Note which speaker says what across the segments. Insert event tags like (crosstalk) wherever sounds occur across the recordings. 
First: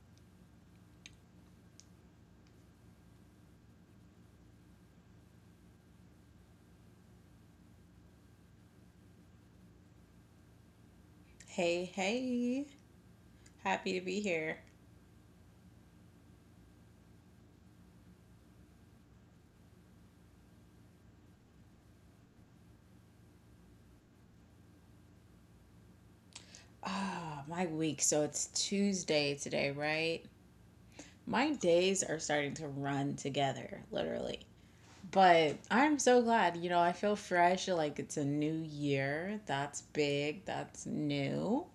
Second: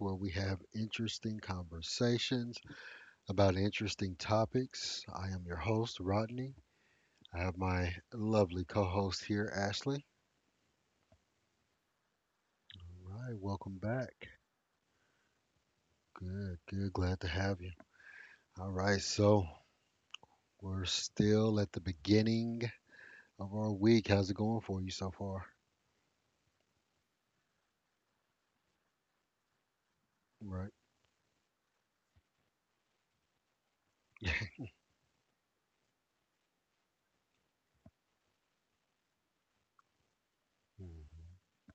Speaker 1: where we have interesting conversations about interesting topics. I am your host, Rodney. I have my lovely co host here, Ashley.
Speaker 2: Hey, hey.
Speaker 1: All right, welcome
Speaker 2: Happy to be
Speaker 1: back.
Speaker 2: here.
Speaker 1: Good, good. Glad to have you. All right, so we're still at the beginning of our week. How's it going for you so far?
Speaker 2: Ah, my week. So it's Tuesday today, right?
Speaker 1: Right.
Speaker 2: My days are starting to run together, literally.
Speaker 1: (laughs) Mhm.
Speaker 2: But I'm so glad. You know, I feel fresh. Like it's a new year. That's big. That's new.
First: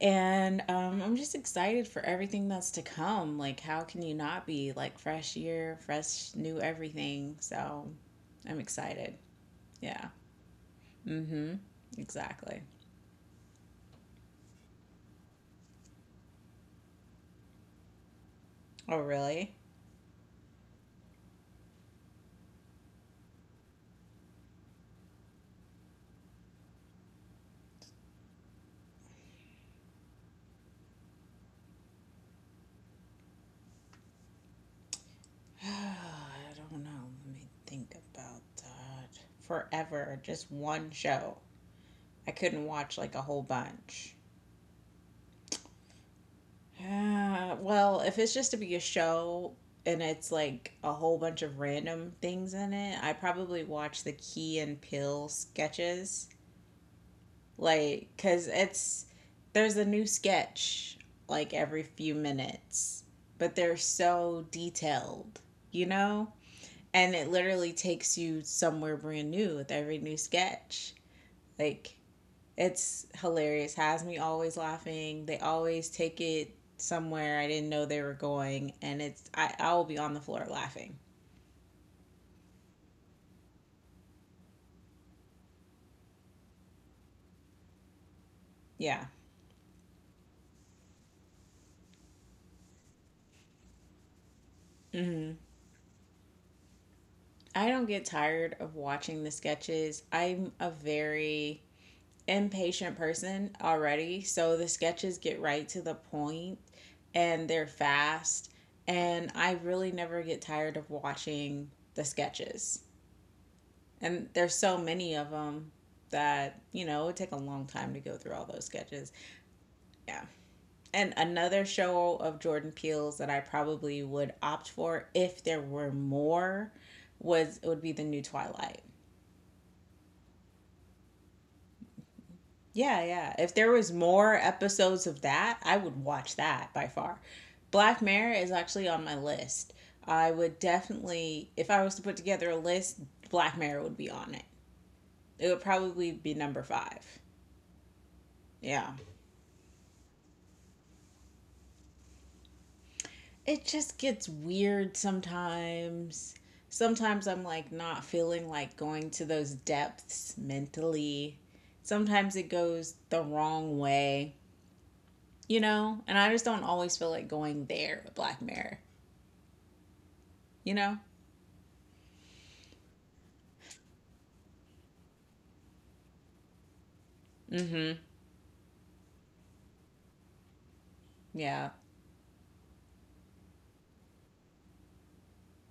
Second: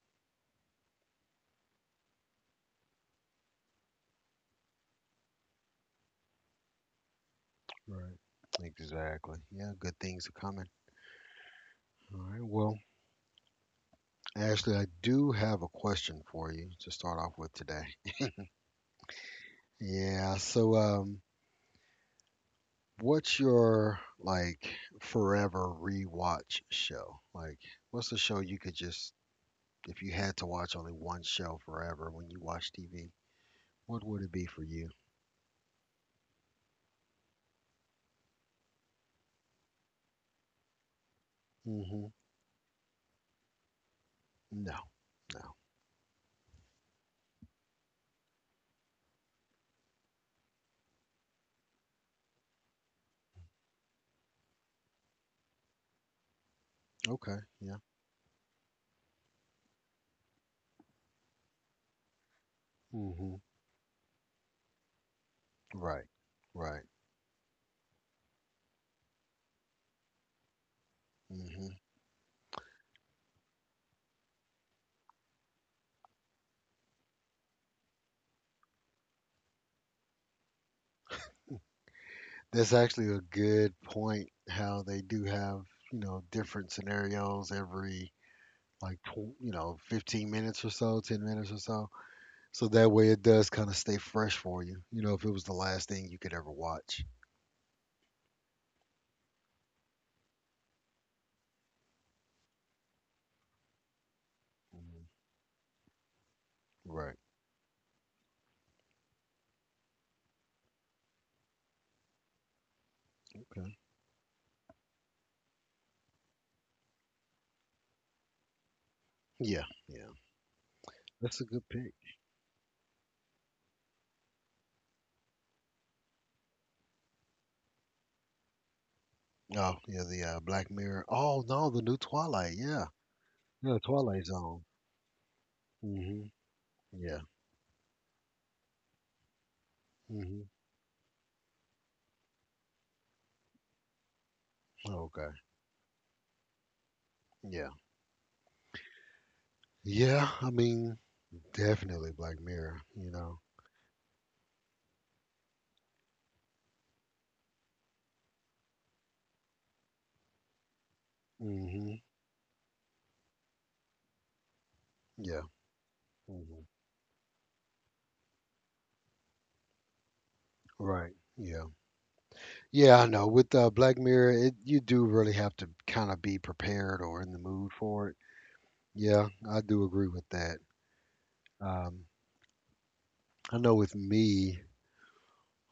Speaker 2: And I'm just excited for everything that's to come. Like, how can you not be? Like, fresh year, fresh new everything. So
Speaker 1: Right.
Speaker 2: I'm excited.
Speaker 1: Exactly. Yeah, good
Speaker 2: Yeah.
Speaker 1: things are coming.
Speaker 2: Mm hmm.
Speaker 1: All right,
Speaker 2: Exactly.
Speaker 1: well, Ashley, I do have a question for you to start off with today.
Speaker 2: Oh, really?
Speaker 1: Yeah, so what's your like forever rewatch show? Like, what's the show you could just, if you had to watch only one show forever when you watch TV, what would it be for you?
Speaker 2: (sighs) I don't know. Let me think about that. Forever, just one show.
Speaker 1: Mm-hmm.
Speaker 2: I couldn't watch like a whole bunch. (sighs)
Speaker 1: No, no.
Speaker 2: Well, if it's just to be a show and it's like a whole bunch of random things in it, I probably watch the Key and Peele sketches.
Speaker 1: Okay, yeah.
Speaker 2: Like, cause it's there's a new sketch like every few minutes,
Speaker 1: Mm-hmm.
Speaker 2: but they're so detailed, you
Speaker 1: Right,
Speaker 2: know?
Speaker 1: right.
Speaker 2: And it literally takes you somewhere brand new with every new sketch.
Speaker 1: Mm-hmm.
Speaker 2: Like it's hilarious. Has me always laughing. They always take it somewhere I didn't know they were going, and it's I will be on the floor laughing.
Speaker 1: That's actually a good point how they do have, you know, different scenarios every like
Speaker 2: Yeah.
Speaker 1: 15 minutes or so, 10 minutes or so, so that way it does kind of stay fresh for you, you know if it
Speaker 2: Mm-hmm.
Speaker 1: was the last thing you could ever watch.
Speaker 2: I don't get tired of watching the sketches. I'm a very impatient person already, so the
Speaker 1: Mhm.
Speaker 2: sketches get right to the point
Speaker 1: Right.
Speaker 2: and they're fast, and I really never get tired of watching the sketches.
Speaker 1: Okay.
Speaker 2: And there's so many of them that, you know, it would take a long time to go through all those sketches.
Speaker 1: Yeah, yeah,
Speaker 2: Yeah. And
Speaker 1: that's a good
Speaker 2: another
Speaker 1: pick.
Speaker 2: show of Jordan Peele's that I probably would opt for if there were more was it would be the new Twilight.
Speaker 1: Oh yeah, the Black Mirror, oh no, the new Twilight. Yeah.
Speaker 2: Yeah, yeah. If there
Speaker 1: Yeah.
Speaker 2: was
Speaker 1: Twilight
Speaker 2: more
Speaker 1: Zone.
Speaker 2: episodes of that, I would
Speaker 1: Hmm.
Speaker 2: watch that by far.
Speaker 1: Yeah.
Speaker 2: Black Mirror is actually on my list. I
Speaker 1: Hmm.
Speaker 2: would definitely if I was to put together a list, Black Mirror would be on it.
Speaker 1: Okay,
Speaker 2: It would probably be number 5.
Speaker 1: yeah.
Speaker 2: Yeah.
Speaker 1: Yeah, I mean, definitely Black Mirror, you know?
Speaker 2: It just gets weird sometimes. Sometimes I'm like not feeling like going to those depths mentally.
Speaker 1: Hmm.
Speaker 2: Sometimes it goes the wrong way,
Speaker 1: Yeah.
Speaker 2: you know? And I just
Speaker 1: Hmm.
Speaker 2: don't always feel like going there with Black Mirror, you know?
Speaker 1: Right. Yeah. Yeah, I know. With Black Mirror, you do really have to kind of be prepared or in the
Speaker 2: Mm
Speaker 1: mood
Speaker 2: hmm.
Speaker 1: for it. Yeah, I do agree with that.
Speaker 2: Yeah.
Speaker 1: Um, I know with me,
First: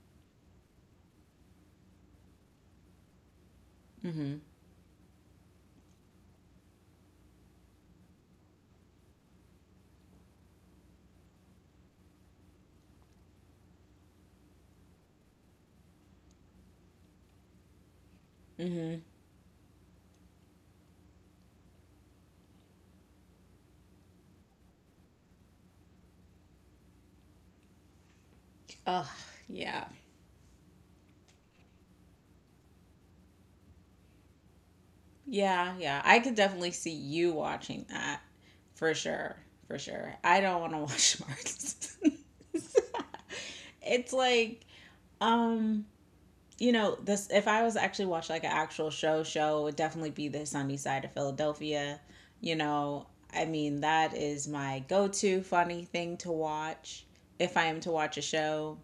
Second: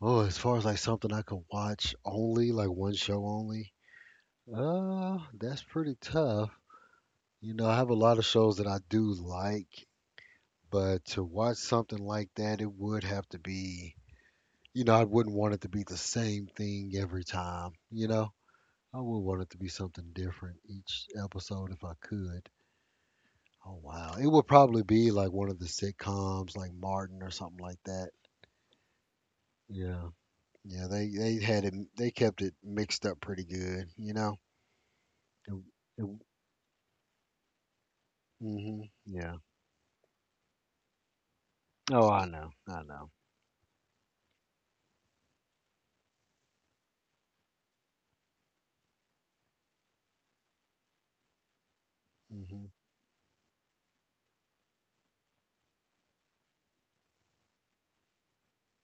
Speaker 1: oh, as far as like something I could watch only, like one show only,
Speaker 2: Mm hmm.
Speaker 1: that's pretty tough. You know, I have a lot of shows that I do like, but to watch something like that, it would have to be, I wouldn't want it to be the same thing every time, you know?
Speaker 2: Mm hmm.
Speaker 1: I would want it to be something different each episode if I could. Oh wow. It would probably be like one of the sitcoms like Martin or something like that.
Speaker 2: Oh, yeah.
Speaker 1: Yeah. Yeah, they kept it mixed up pretty good, you know. It,
Speaker 2: Yeah. Yeah.
Speaker 1: it,
Speaker 2: I could definitely see you watching that
Speaker 1: hmm.
Speaker 2: for sure.
Speaker 1: Yeah.
Speaker 2: For sure. I don't want to watch Mars.
Speaker 1: Oh, I know. I know.
Speaker 2: (laughs) It's like, um, you know, this if I was actually watch like an actual show it would definitely be the Sunny Side of Philadelphia, you
Speaker 1: Mhm.
Speaker 2: know. I mean, that is my go-to funny thing to watch if I am to watch a show.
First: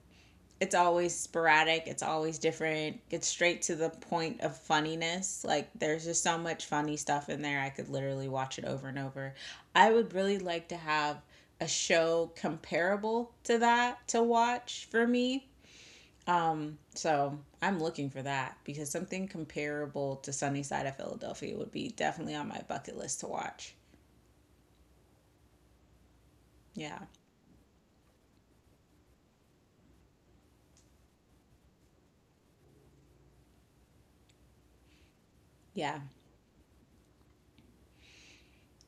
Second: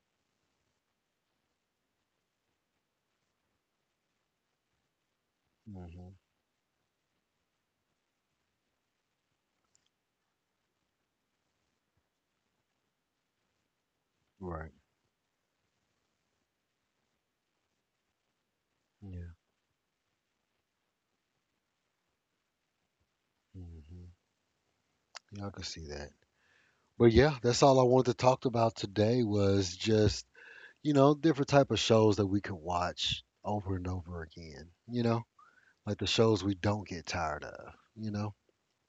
Speaker 2: It's always sporadic, it's always different, it's straight to the point of funniness. Like, there's
Speaker 1: Mhm.
Speaker 2: just so much funny stuff in there, I could literally watch it over and over. I would really like to have a show comparable to that to
Speaker 1: Right.
Speaker 2: watch for me. So I'm looking for that because something
Speaker 1: Yeah.
Speaker 2: comparable to Sunny Side of Philadelphia would be definitely on my bucket list to watch.
Speaker 1: Mhm. Yeah, I could see that.
Speaker 2: Yeah.
Speaker 1: But yeah, that's all I wanted to talk about today was just, different type of shows that we could watch over and over again, you know? Like
Speaker 2: Yeah.
Speaker 1: the shows we don't get tired of, you know?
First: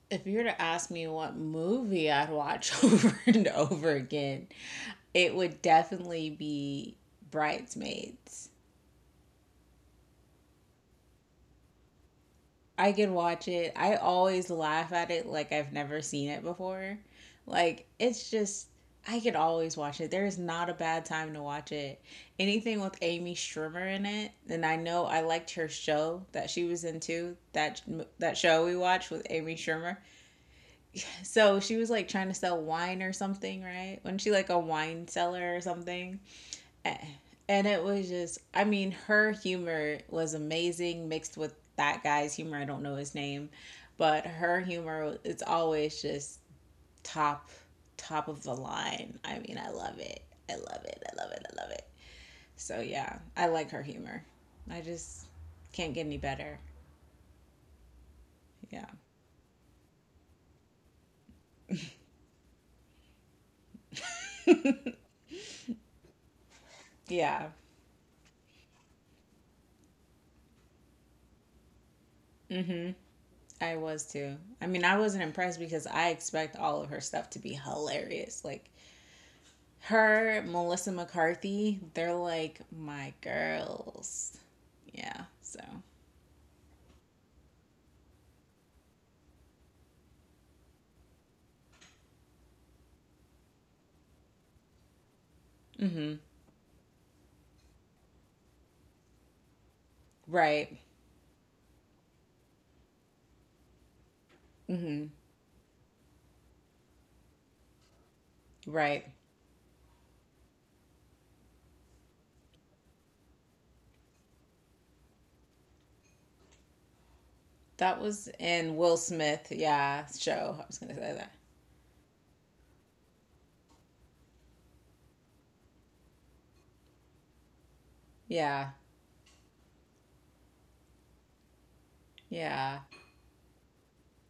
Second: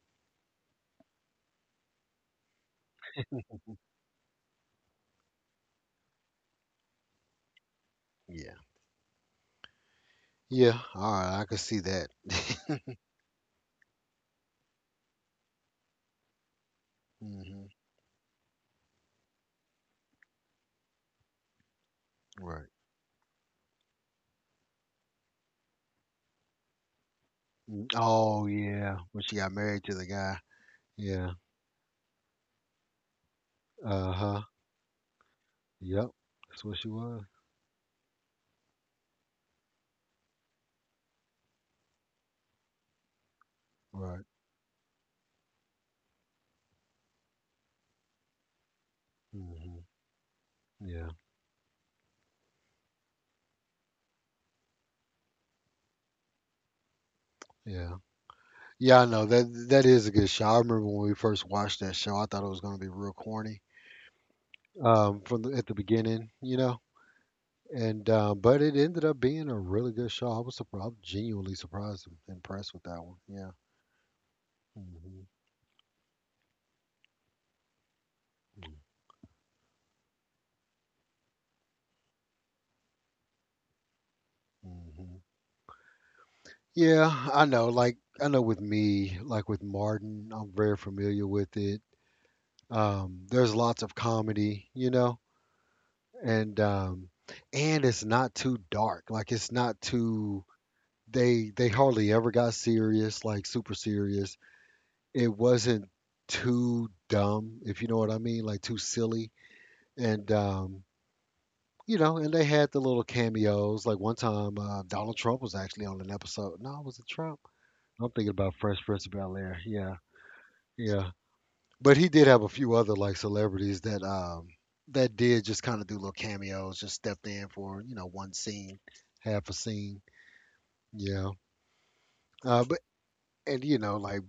Speaker 2: If you were to ask me what movie I'd watch (laughs) over and over again, it would definitely be Bridesmaids.
Speaker 1: Yeah. Yeah, all right, I could see that.
Speaker 2: I
Speaker 1: (laughs)
Speaker 2: can watch it. I always laugh at it like I've never seen it before.
Speaker 1: Hmm.
Speaker 2: Like it's just I can always watch it. There is not a bad time to watch it.
Speaker 1: Right.
Speaker 2: Anything with Amy Schumer in it, and I know I liked her show that she was into that,
Speaker 1: Mm.
Speaker 2: that
Speaker 1: Oh
Speaker 2: show we
Speaker 1: yeah,
Speaker 2: watched
Speaker 1: when
Speaker 2: with
Speaker 1: she got
Speaker 2: Amy
Speaker 1: married to
Speaker 2: Schumer.
Speaker 1: the guy. Yeah.
Speaker 2: So she was like trying to sell wine or something, right? Wasn't she
Speaker 1: Uh-huh.
Speaker 2: like a wine seller or
Speaker 1: Yep.
Speaker 2: something?
Speaker 1: That's what she was.
Speaker 2: And it was just, I mean, her humor was amazing mixed with that guy's humor. I don't know his name,
Speaker 1: Right.
Speaker 2: but her humor, it's always just top, top of the line. I mean, I
Speaker 1: Hmm.
Speaker 2: love it. I love it.
Speaker 1: Yeah.
Speaker 2: I love it. I love it. So yeah, I like her humor. I just can't get any better.
Speaker 1: Yeah.
Speaker 2: Yeah.
Speaker 1: Yeah, I know that that is a good show. I remember when we first watched that show, I thought it was going to be real corny from at the beginning, you know.
Speaker 2: Yeah.
Speaker 1: And but it ended up being a really good show. I was surprised, genuinely surprised and impressed with
Speaker 2: Mm-hmm.
Speaker 1: that one. Yeah.
Speaker 2: I was too. I mean, I
Speaker 1: Hmm.
Speaker 2: wasn't impressed because I expect all of her stuff to be hilarious. Like, her, Melissa McCarthy, they're like my girls.
Speaker 1: Hmm.
Speaker 2: Yeah, so.
Speaker 1: Yeah, I know. Like I know with me, like with Martin, I'm very familiar with it. There's lots of comedy, you know,
Speaker 2: Mm-hmm.
Speaker 1: and um, and it's not too dark. Like it's not too.
Speaker 2: Right.
Speaker 1: They hardly ever got serious, like super serious.
Speaker 2: Mm-hmm.
Speaker 1: It wasn't too dumb, if you know what I mean, like too
Speaker 2: Right.
Speaker 1: silly. And you know, and they had the little cameos. Like one time, Donald Trump was actually on an episode. No, was it Trump?
Speaker 2: That
Speaker 1: I'm
Speaker 2: was
Speaker 1: thinking about
Speaker 2: in
Speaker 1: Fresh
Speaker 2: Will
Speaker 1: Prince of Bel
Speaker 2: Smith,
Speaker 1: Air. Yeah.
Speaker 2: yeah, show. I was gonna
Speaker 1: Yeah,
Speaker 2: say that.
Speaker 1: but he did have a few other like celebrities that that did just kind of do little cameos, just stepped in for one
Speaker 2: Yeah.
Speaker 1: scene, half a scene. Yeah,
Speaker 2: Yeah.
Speaker 1: but and you know like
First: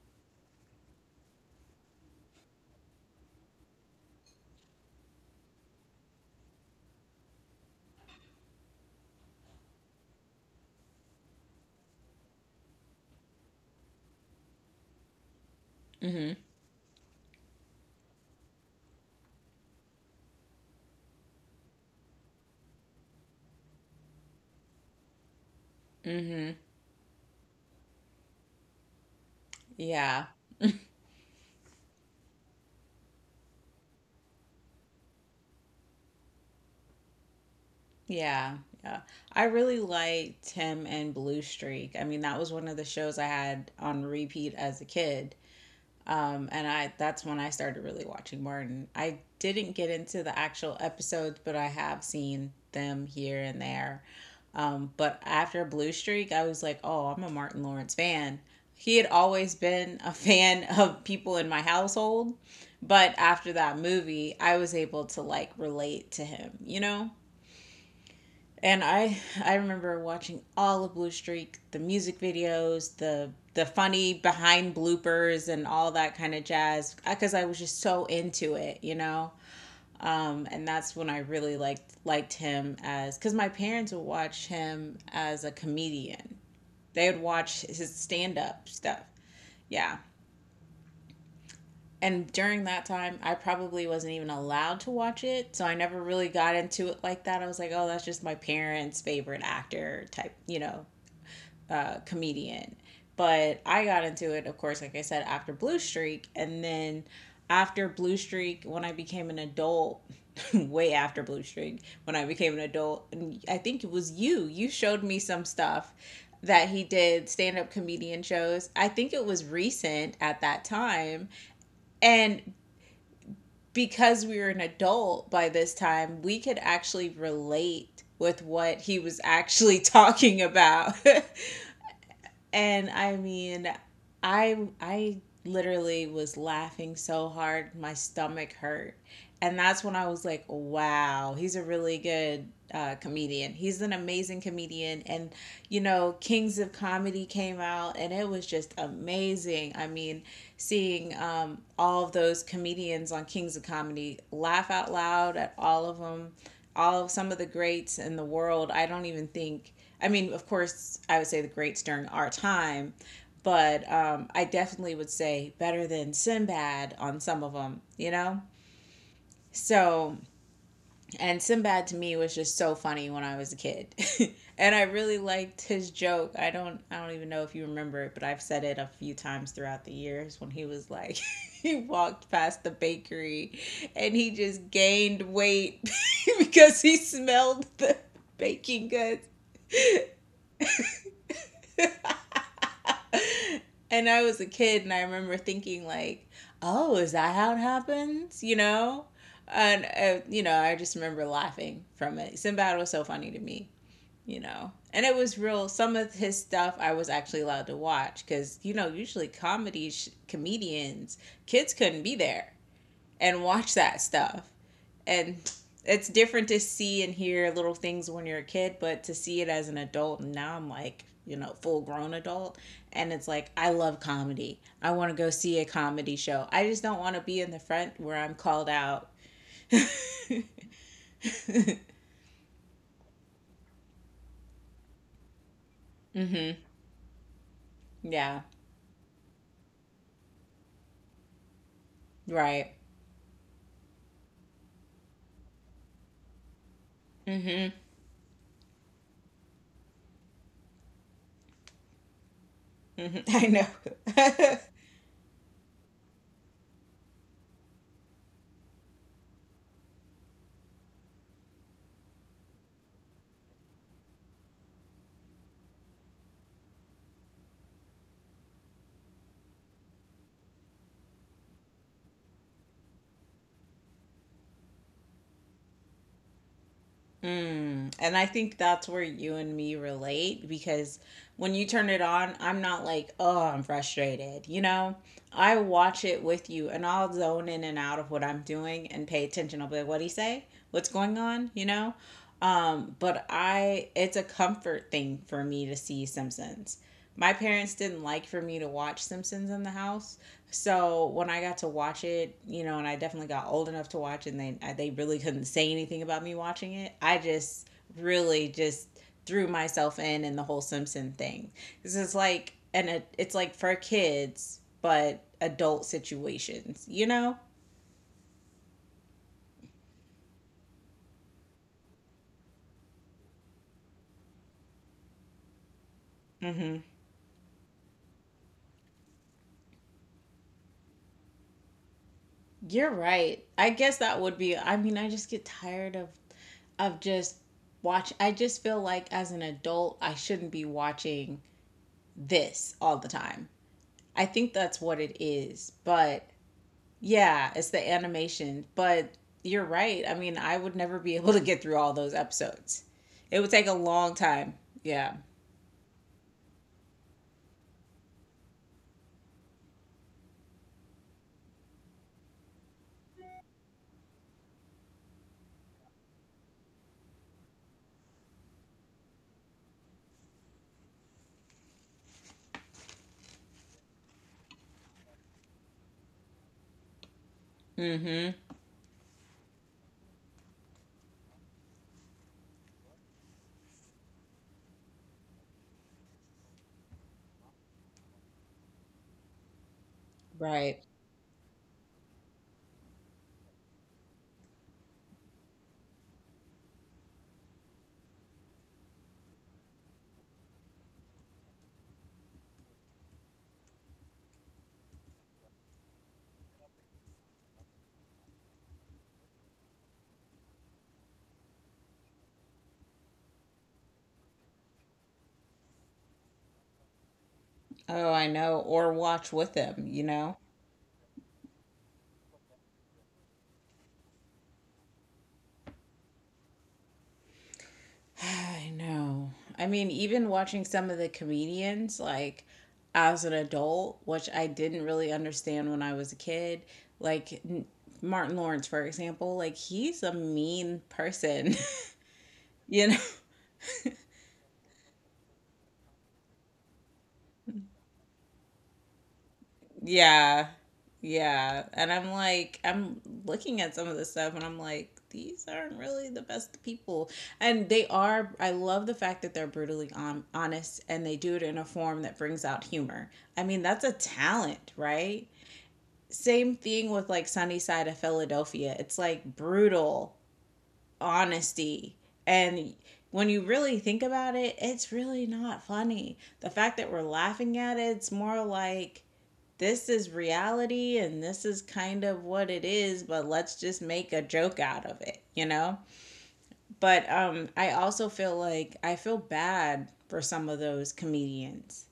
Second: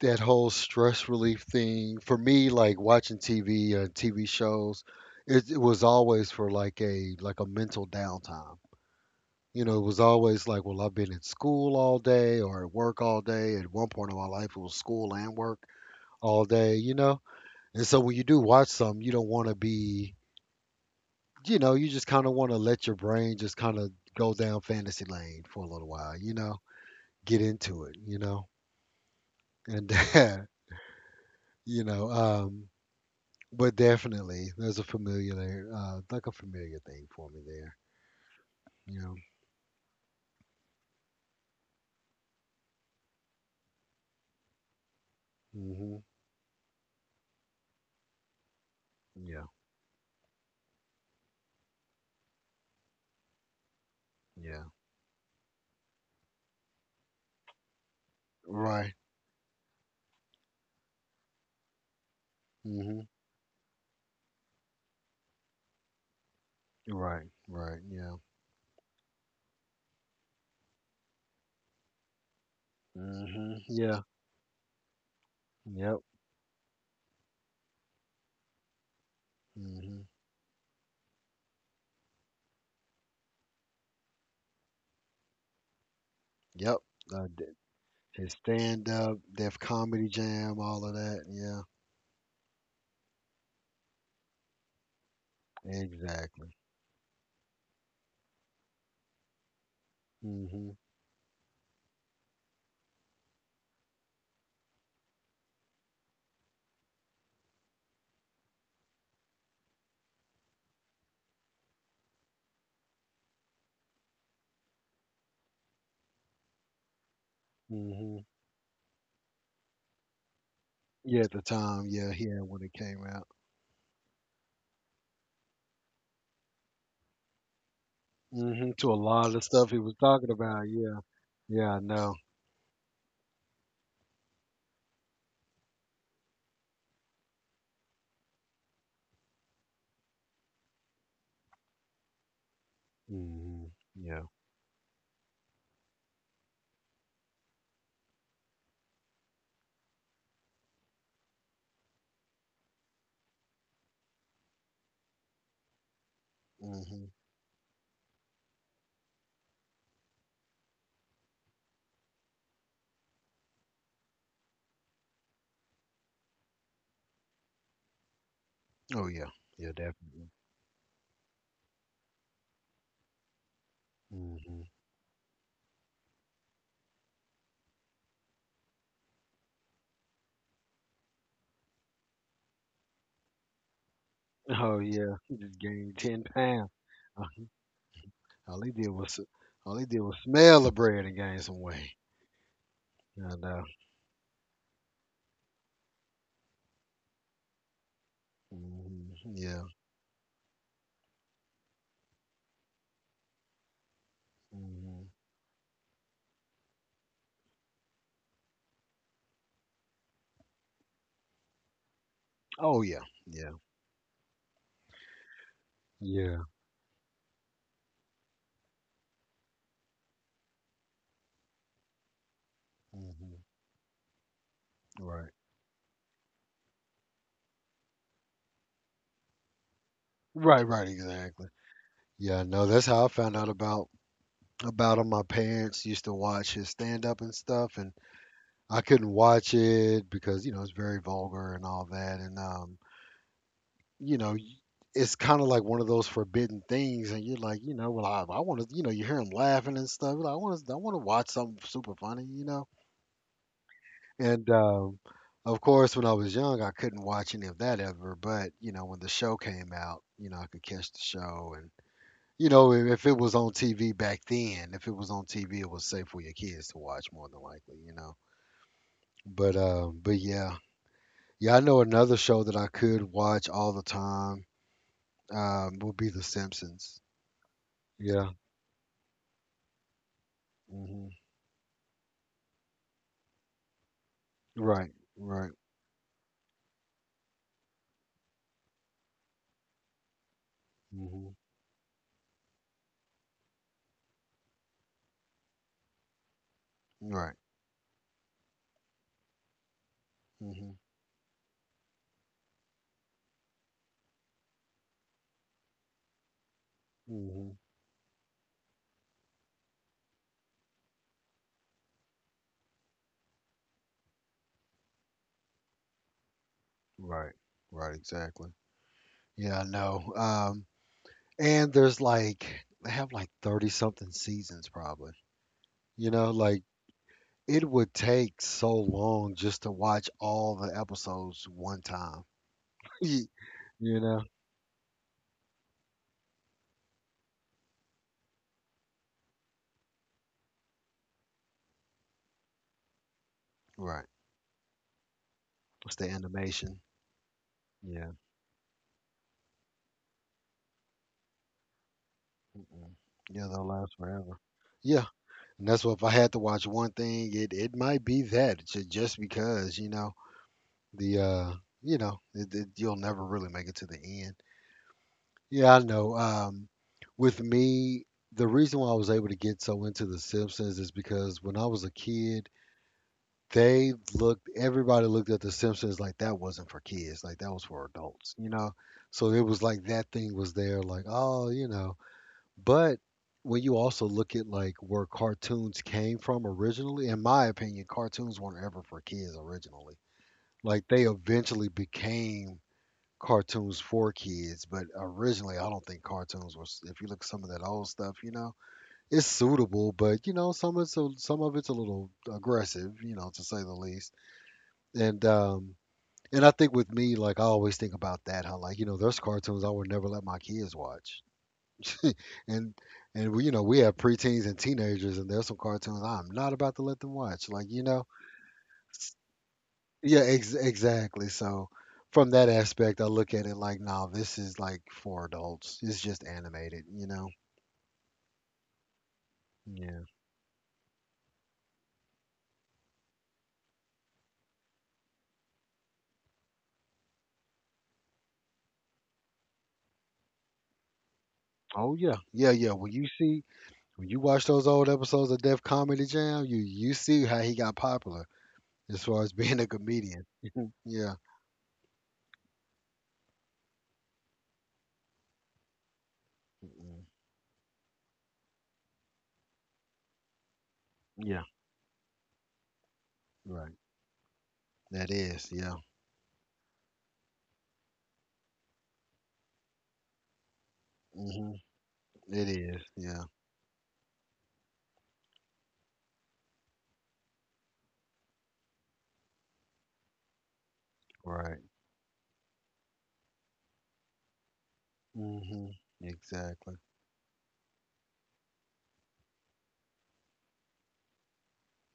Speaker 1: that whole stress relief thing for me, like watching TV shows, it was always for like a mental downtime. You know, it was always like, well, I've been in school all day or at work all day. At one point in my life, it was school and work
Speaker 2: Mm-hmm.
Speaker 1: all day. You know, and so when you do watch some, you don't want to be, you just kind of want to let your brain just kind of go down fantasy lane for a little while,
Speaker 2: Mm-hmm.
Speaker 1: get into it,
Speaker 2: Yeah.
Speaker 1: and (laughs) you know, um, but definitely there's a familiar like a familiar thing for me there,
Speaker 2: Yeah.
Speaker 1: you
Speaker 2: Yeah.
Speaker 1: know.
Speaker 2: I really liked Tim and Blue Streak. I mean, that was one of the shows I had on repeat as a kid.
Speaker 1: Mhm.
Speaker 2: And I that's when I started really watching Martin. I
Speaker 1: Yeah.
Speaker 2: didn't get into the actual episodes, but I have seen them here and there.
Speaker 1: Yeah.
Speaker 2: But after Blue Streak, I was like, oh, I'm a Martin Lawrence fan.
Speaker 1: Right.
Speaker 2: He had always been a (laughs) fan of people in my household,
Speaker 1: Mhm.
Speaker 2: but after that movie, I was able to like relate to him, you know?
Speaker 1: Right. Right. Yeah.
Speaker 2: And I remember watching all of Blue Streak, the music videos, the
Speaker 1: Mhm. Yeah.
Speaker 2: funny behind bloopers and all
Speaker 1: Yep.
Speaker 2: that kind of jazz because I was just so into it, you know.
Speaker 1: Mhm.
Speaker 2: And that's when I really liked him as because my parents would watch him as a comedian.
Speaker 1: Yep.
Speaker 2: They would
Speaker 1: Uh, d-
Speaker 2: watch his
Speaker 1: his
Speaker 2: stand up
Speaker 1: stand
Speaker 2: stuff.
Speaker 1: up, Def
Speaker 2: Yeah.
Speaker 1: Comedy Jam, all of that. Yeah.
Speaker 2: And during that time, I probably wasn't even allowed to watch it. So I never really
Speaker 1: Exactly.
Speaker 2: got into it like that. I was like, oh, that's just my parents' favorite actor type, you
Speaker 1: Mhm.
Speaker 2: know, comedian. But I got into it, of course, like I said, after Blue Streak. And then after Blue Streak, when I became an adult, (laughs) way after Blue Streak, when I became an adult, and I think it was you, you showed me some stuff that he did stand up comedian
Speaker 1: Mhm.
Speaker 2: shows. I think it was recent at that
Speaker 1: Yeah,
Speaker 2: time.
Speaker 1: at the time, yeah, yeah,
Speaker 2: And
Speaker 1: when it came out.
Speaker 2: because we were an adult by this time, we could actually relate with
Speaker 1: Mhm.
Speaker 2: what
Speaker 1: To
Speaker 2: he
Speaker 1: a
Speaker 2: was
Speaker 1: lot of the stuff he
Speaker 2: actually
Speaker 1: was talking
Speaker 2: talking
Speaker 1: about,
Speaker 2: about.
Speaker 1: yeah. Yeah, I know.
Speaker 2: (laughs) And I mean, I literally was laughing so hard my stomach hurt. And that's when I was like, wow, he's a really good comedian.
Speaker 1: Mhm.
Speaker 2: He's an
Speaker 1: Yeah.
Speaker 2: amazing comedian. And, you know, Kings of Comedy came out and it was just amazing. I mean, seeing all of those comedians on Kings of Comedy laugh out loud at all of them, all
Speaker 1: Mhm.
Speaker 2: of some of the greats in the world. I don't even think, I mean, of course, I would say the greats during our time, but I definitely would say better than Sinbad on some of them, you know?
Speaker 1: Oh yeah. Yeah,
Speaker 2: So,
Speaker 1: definitely.
Speaker 2: and Sinbad to me was just so funny when I was a kid. (laughs)
Speaker 1: Mhm.
Speaker 2: And I really liked his joke. I don't even know if you remember it, but I've said it a few times throughout the years when he was like (laughs) he walked past the bakery and he just
Speaker 1: Oh yeah.
Speaker 2: gained
Speaker 1: He just
Speaker 2: weight
Speaker 1: gained ten
Speaker 2: (laughs)
Speaker 1: pounds.
Speaker 2: because he
Speaker 1: (laughs)
Speaker 2: smelled the
Speaker 1: All he did
Speaker 2: baking
Speaker 1: was
Speaker 2: goods.
Speaker 1: all he did was smell the bread and gain some weight. I
Speaker 2: (laughs)
Speaker 1: know.
Speaker 2: And I was a kid and I remember thinking like, "Oh, is that how it happens?" You know?
Speaker 1: Mhm. Yeah.
Speaker 2: And you know, I just remember laughing from it. Sinbad was so funny to me, you know. And
Speaker 1: Mhm.
Speaker 2: it was real. Some of his stuff I was actually allowed to watch cuz you know, usually comedy comedians kids couldn't be there
Speaker 1: Oh yeah.
Speaker 2: and
Speaker 1: Yeah.
Speaker 2: watch that stuff. And it's
Speaker 1: Yeah.
Speaker 2: different to see and hear little things when you're a kid, but to see it as an adult, and now I'm like, you know, full grown adult. And it's
Speaker 1: Mhm.
Speaker 2: like, I love comedy. I want to go
Speaker 1: Right.
Speaker 2: see a comedy show. I just don't want to be in the front where I'm called out. (laughs) mm
Speaker 1: Right. Right. Exactly. Yeah. No, that's how I found out about him. My parents used to watch
Speaker 2: hmm.
Speaker 1: his stand up and stuff, and
Speaker 2: Yeah.
Speaker 1: I couldn't watch it because, it's very vulgar and all that. And,
Speaker 2: Right.
Speaker 1: you know, y- it's kind of like one of those forbidden things. And you're like,
Speaker 2: Mm
Speaker 1: well, I want to, you hear him laughing and stuff. You're like, I want to watch something super funny, you know?
Speaker 2: hmm. Mm hmm. I
Speaker 1: And,
Speaker 2: know. (laughs)
Speaker 1: of course, when I was young, I couldn't watch any of that ever. But, when the show came out, I could catch the show. You know, if it was on TV back then, if it was on TV, it was safe for your kids to watch more than likely, you know. But yeah, yeah, I know another show that I could watch all the time, would be The Simpsons.
Speaker 2: Mm, and I
Speaker 1: Yeah.
Speaker 2: think that's where you and me relate because
Speaker 1: Hmm.
Speaker 2: when you turn it on, I'm not like, oh, I'm frustrated. You
Speaker 1: Right.
Speaker 2: know,
Speaker 1: Right.
Speaker 2: I watch it with you and I'll zone in and out of what I'm doing and pay attention. I'll be like, what'd he say? What's going
Speaker 1: Hmm.
Speaker 2: on? You know? But I, it's a comfort thing for me to see Simpsons. My
Speaker 1: Right.
Speaker 2: parents didn't like for me to watch Simpsons in the house.
Speaker 1: Hmm.
Speaker 2: So when I got to watch it, you know, and I definitely got old enough to watch, it, and they they really couldn't say anything about me watching it. I
Speaker 1: Hmm.
Speaker 2: just really just threw myself in the whole Simpson thing. This is like and it's like for kids, but adult situations, you
Speaker 1: Right.
Speaker 2: know.
Speaker 1: Right. Exactly. Yeah, I know. And there's like they have like 30 something seasons probably. You know, like
Speaker 2: Hmm.
Speaker 1: it would take so long just to watch all the episodes one time.
Speaker 2: You're
Speaker 1: (laughs) You
Speaker 2: right. I guess that
Speaker 1: know?
Speaker 2: would be. I mean, I just get tired of just watch. I just feel like as an adult, I shouldn't be watching this all the time.
Speaker 1: Right.
Speaker 2: I think that's what it is.
Speaker 1: It's the
Speaker 2: But
Speaker 1: animation.
Speaker 2: yeah, it's the
Speaker 1: Yeah.
Speaker 2: animation. But you're right. I mean, I would never be (laughs) able to get through all those episodes.
Speaker 1: Mm-mm.
Speaker 2: It
Speaker 1: Yeah,
Speaker 2: would
Speaker 1: they'll
Speaker 2: take a
Speaker 1: last
Speaker 2: long
Speaker 1: forever.
Speaker 2: time.
Speaker 1: Yeah.
Speaker 2: Yeah.
Speaker 1: And that's what if I had to watch one thing, it might be that just because, you know, the, you know, it, you'll never really make it to the end. Yeah, I know. With me, the reason why I was able to get so into The Simpsons is because when I was a kid, they looked everybody looked at the Simpsons like that wasn't for kids, like that was for
Speaker 2: Mm-hmm.
Speaker 1: adults, you know. So it was like that thing was there, like, oh, but when you also look at like where cartoons came from originally, in my opinion, cartoons weren't ever for kids originally.
Speaker 2: Right.
Speaker 1: Like they eventually became cartoons for kids, but originally I don't think cartoons was. If you look at some of that old stuff, you know, it's suitable, but some of it's a little aggressive, you know, to say the least. And and I think with me, like I always think about that, how like, there's cartoons I would never let my kids watch, (laughs) and and we you know we have preteens and teenagers, and there's some cartoons I'm not about to let them watch, like,
Speaker 2: Oh, I know. Or
Speaker 1: S-
Speaker 2: watch with them, you
Speaker 1: yeah,
Speaker 2: know?
Speaker 1: exactly. So from that aspect, I look at it like, no, this is like for adults. It's just animated, you know.
Speaker 2: I know. I mean,
Speaker 1: Yeah.
Speaker 2: even watching some of the comedians, like as an adult, which I didn't really understand when I was a kid, like n- Martin Lawrence, for example, like he's a mean person,
Speaker 1: Oh yeah. Yeah,
Speaker 2: (laughs)
Speaker 1: yeah.
Speaker 2: you know?
Speaker 1: When you watch those old episodes of Def Comedy Jam, you see how he got popular as far as (laughs) being a comedian.
Speaker 2: Yeah.
Speaker 1: (laughs) Yeah.
Speaker 2: Yeah. And I'm like, I'm looking at some of this stuff and I'm like, these aren't really the best
Speaker 1: Mm-mm.
Speaker 2: people. And they are, I love the fact that they're honest and they do
Speaker 1: Yeah,
Speaker 2: it in a form that brings out humor. I mean,
Speaker 1: right.
Speaker 2: that's a talent,
Speaker 1: That
Speaker 2: right?
Speaker 1: is, yeah.
Speaker 2: Same thing with like Sunny Side of Philadelphia. It's like brutal
Speaker 1: Mm-hmm.
Speaker 2: honesty.
Speaker 1: It
Speaker 2: And
Speaker 1: is, yeah.
Speaker 2: when you really think about it, it's really not funny. The fact that we're laughing at it, it's more like this is reality and this
Speaker 1: Right.
Speaker 2: is kind of what it is, but let's just make a joke out of it, you
Speaker 1: Mm-hmm.
Speaker 2: know?
Speaker 1: Exactly.
Speaker 2: But, I also feel like I feel bad for some of those comedians,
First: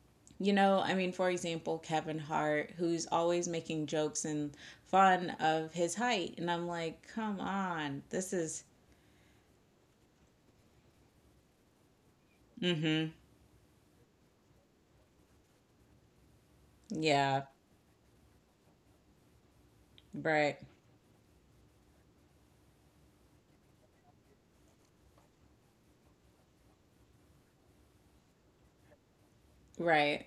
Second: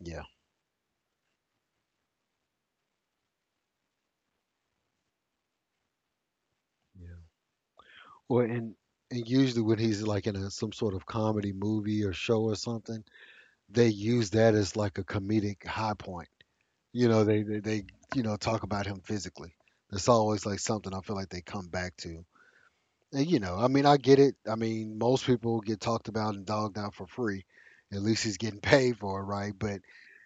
Speaker 1: Yeah,
Speaker 2: you know, I mean, for example, Kevin Hart, who's always making jokes and fun of his height. And I'm like,
Speaker 1: yeah.
Speaker 2: come on, this
Speaker 1: Well,
Speaker 2: is,
Speaker 1: and usually when he's like in some sort of comedy movie or show or something,
Speaker 2: mm
Speaker 1: they use that as like a comedic high point.
Speaker 2: hmm.
Speaker 1: You know,
Speaker 2: Yeah,
Speaker 1: they talk about him physically. That's always
Speaker 2: right,
Speaker 1: like something I feel like they come back to. And I mean, I get it. I mean, most people get talked about and dogged out for free. At least he's getting (laughs) paid for it, right? But
Speaker 2: right,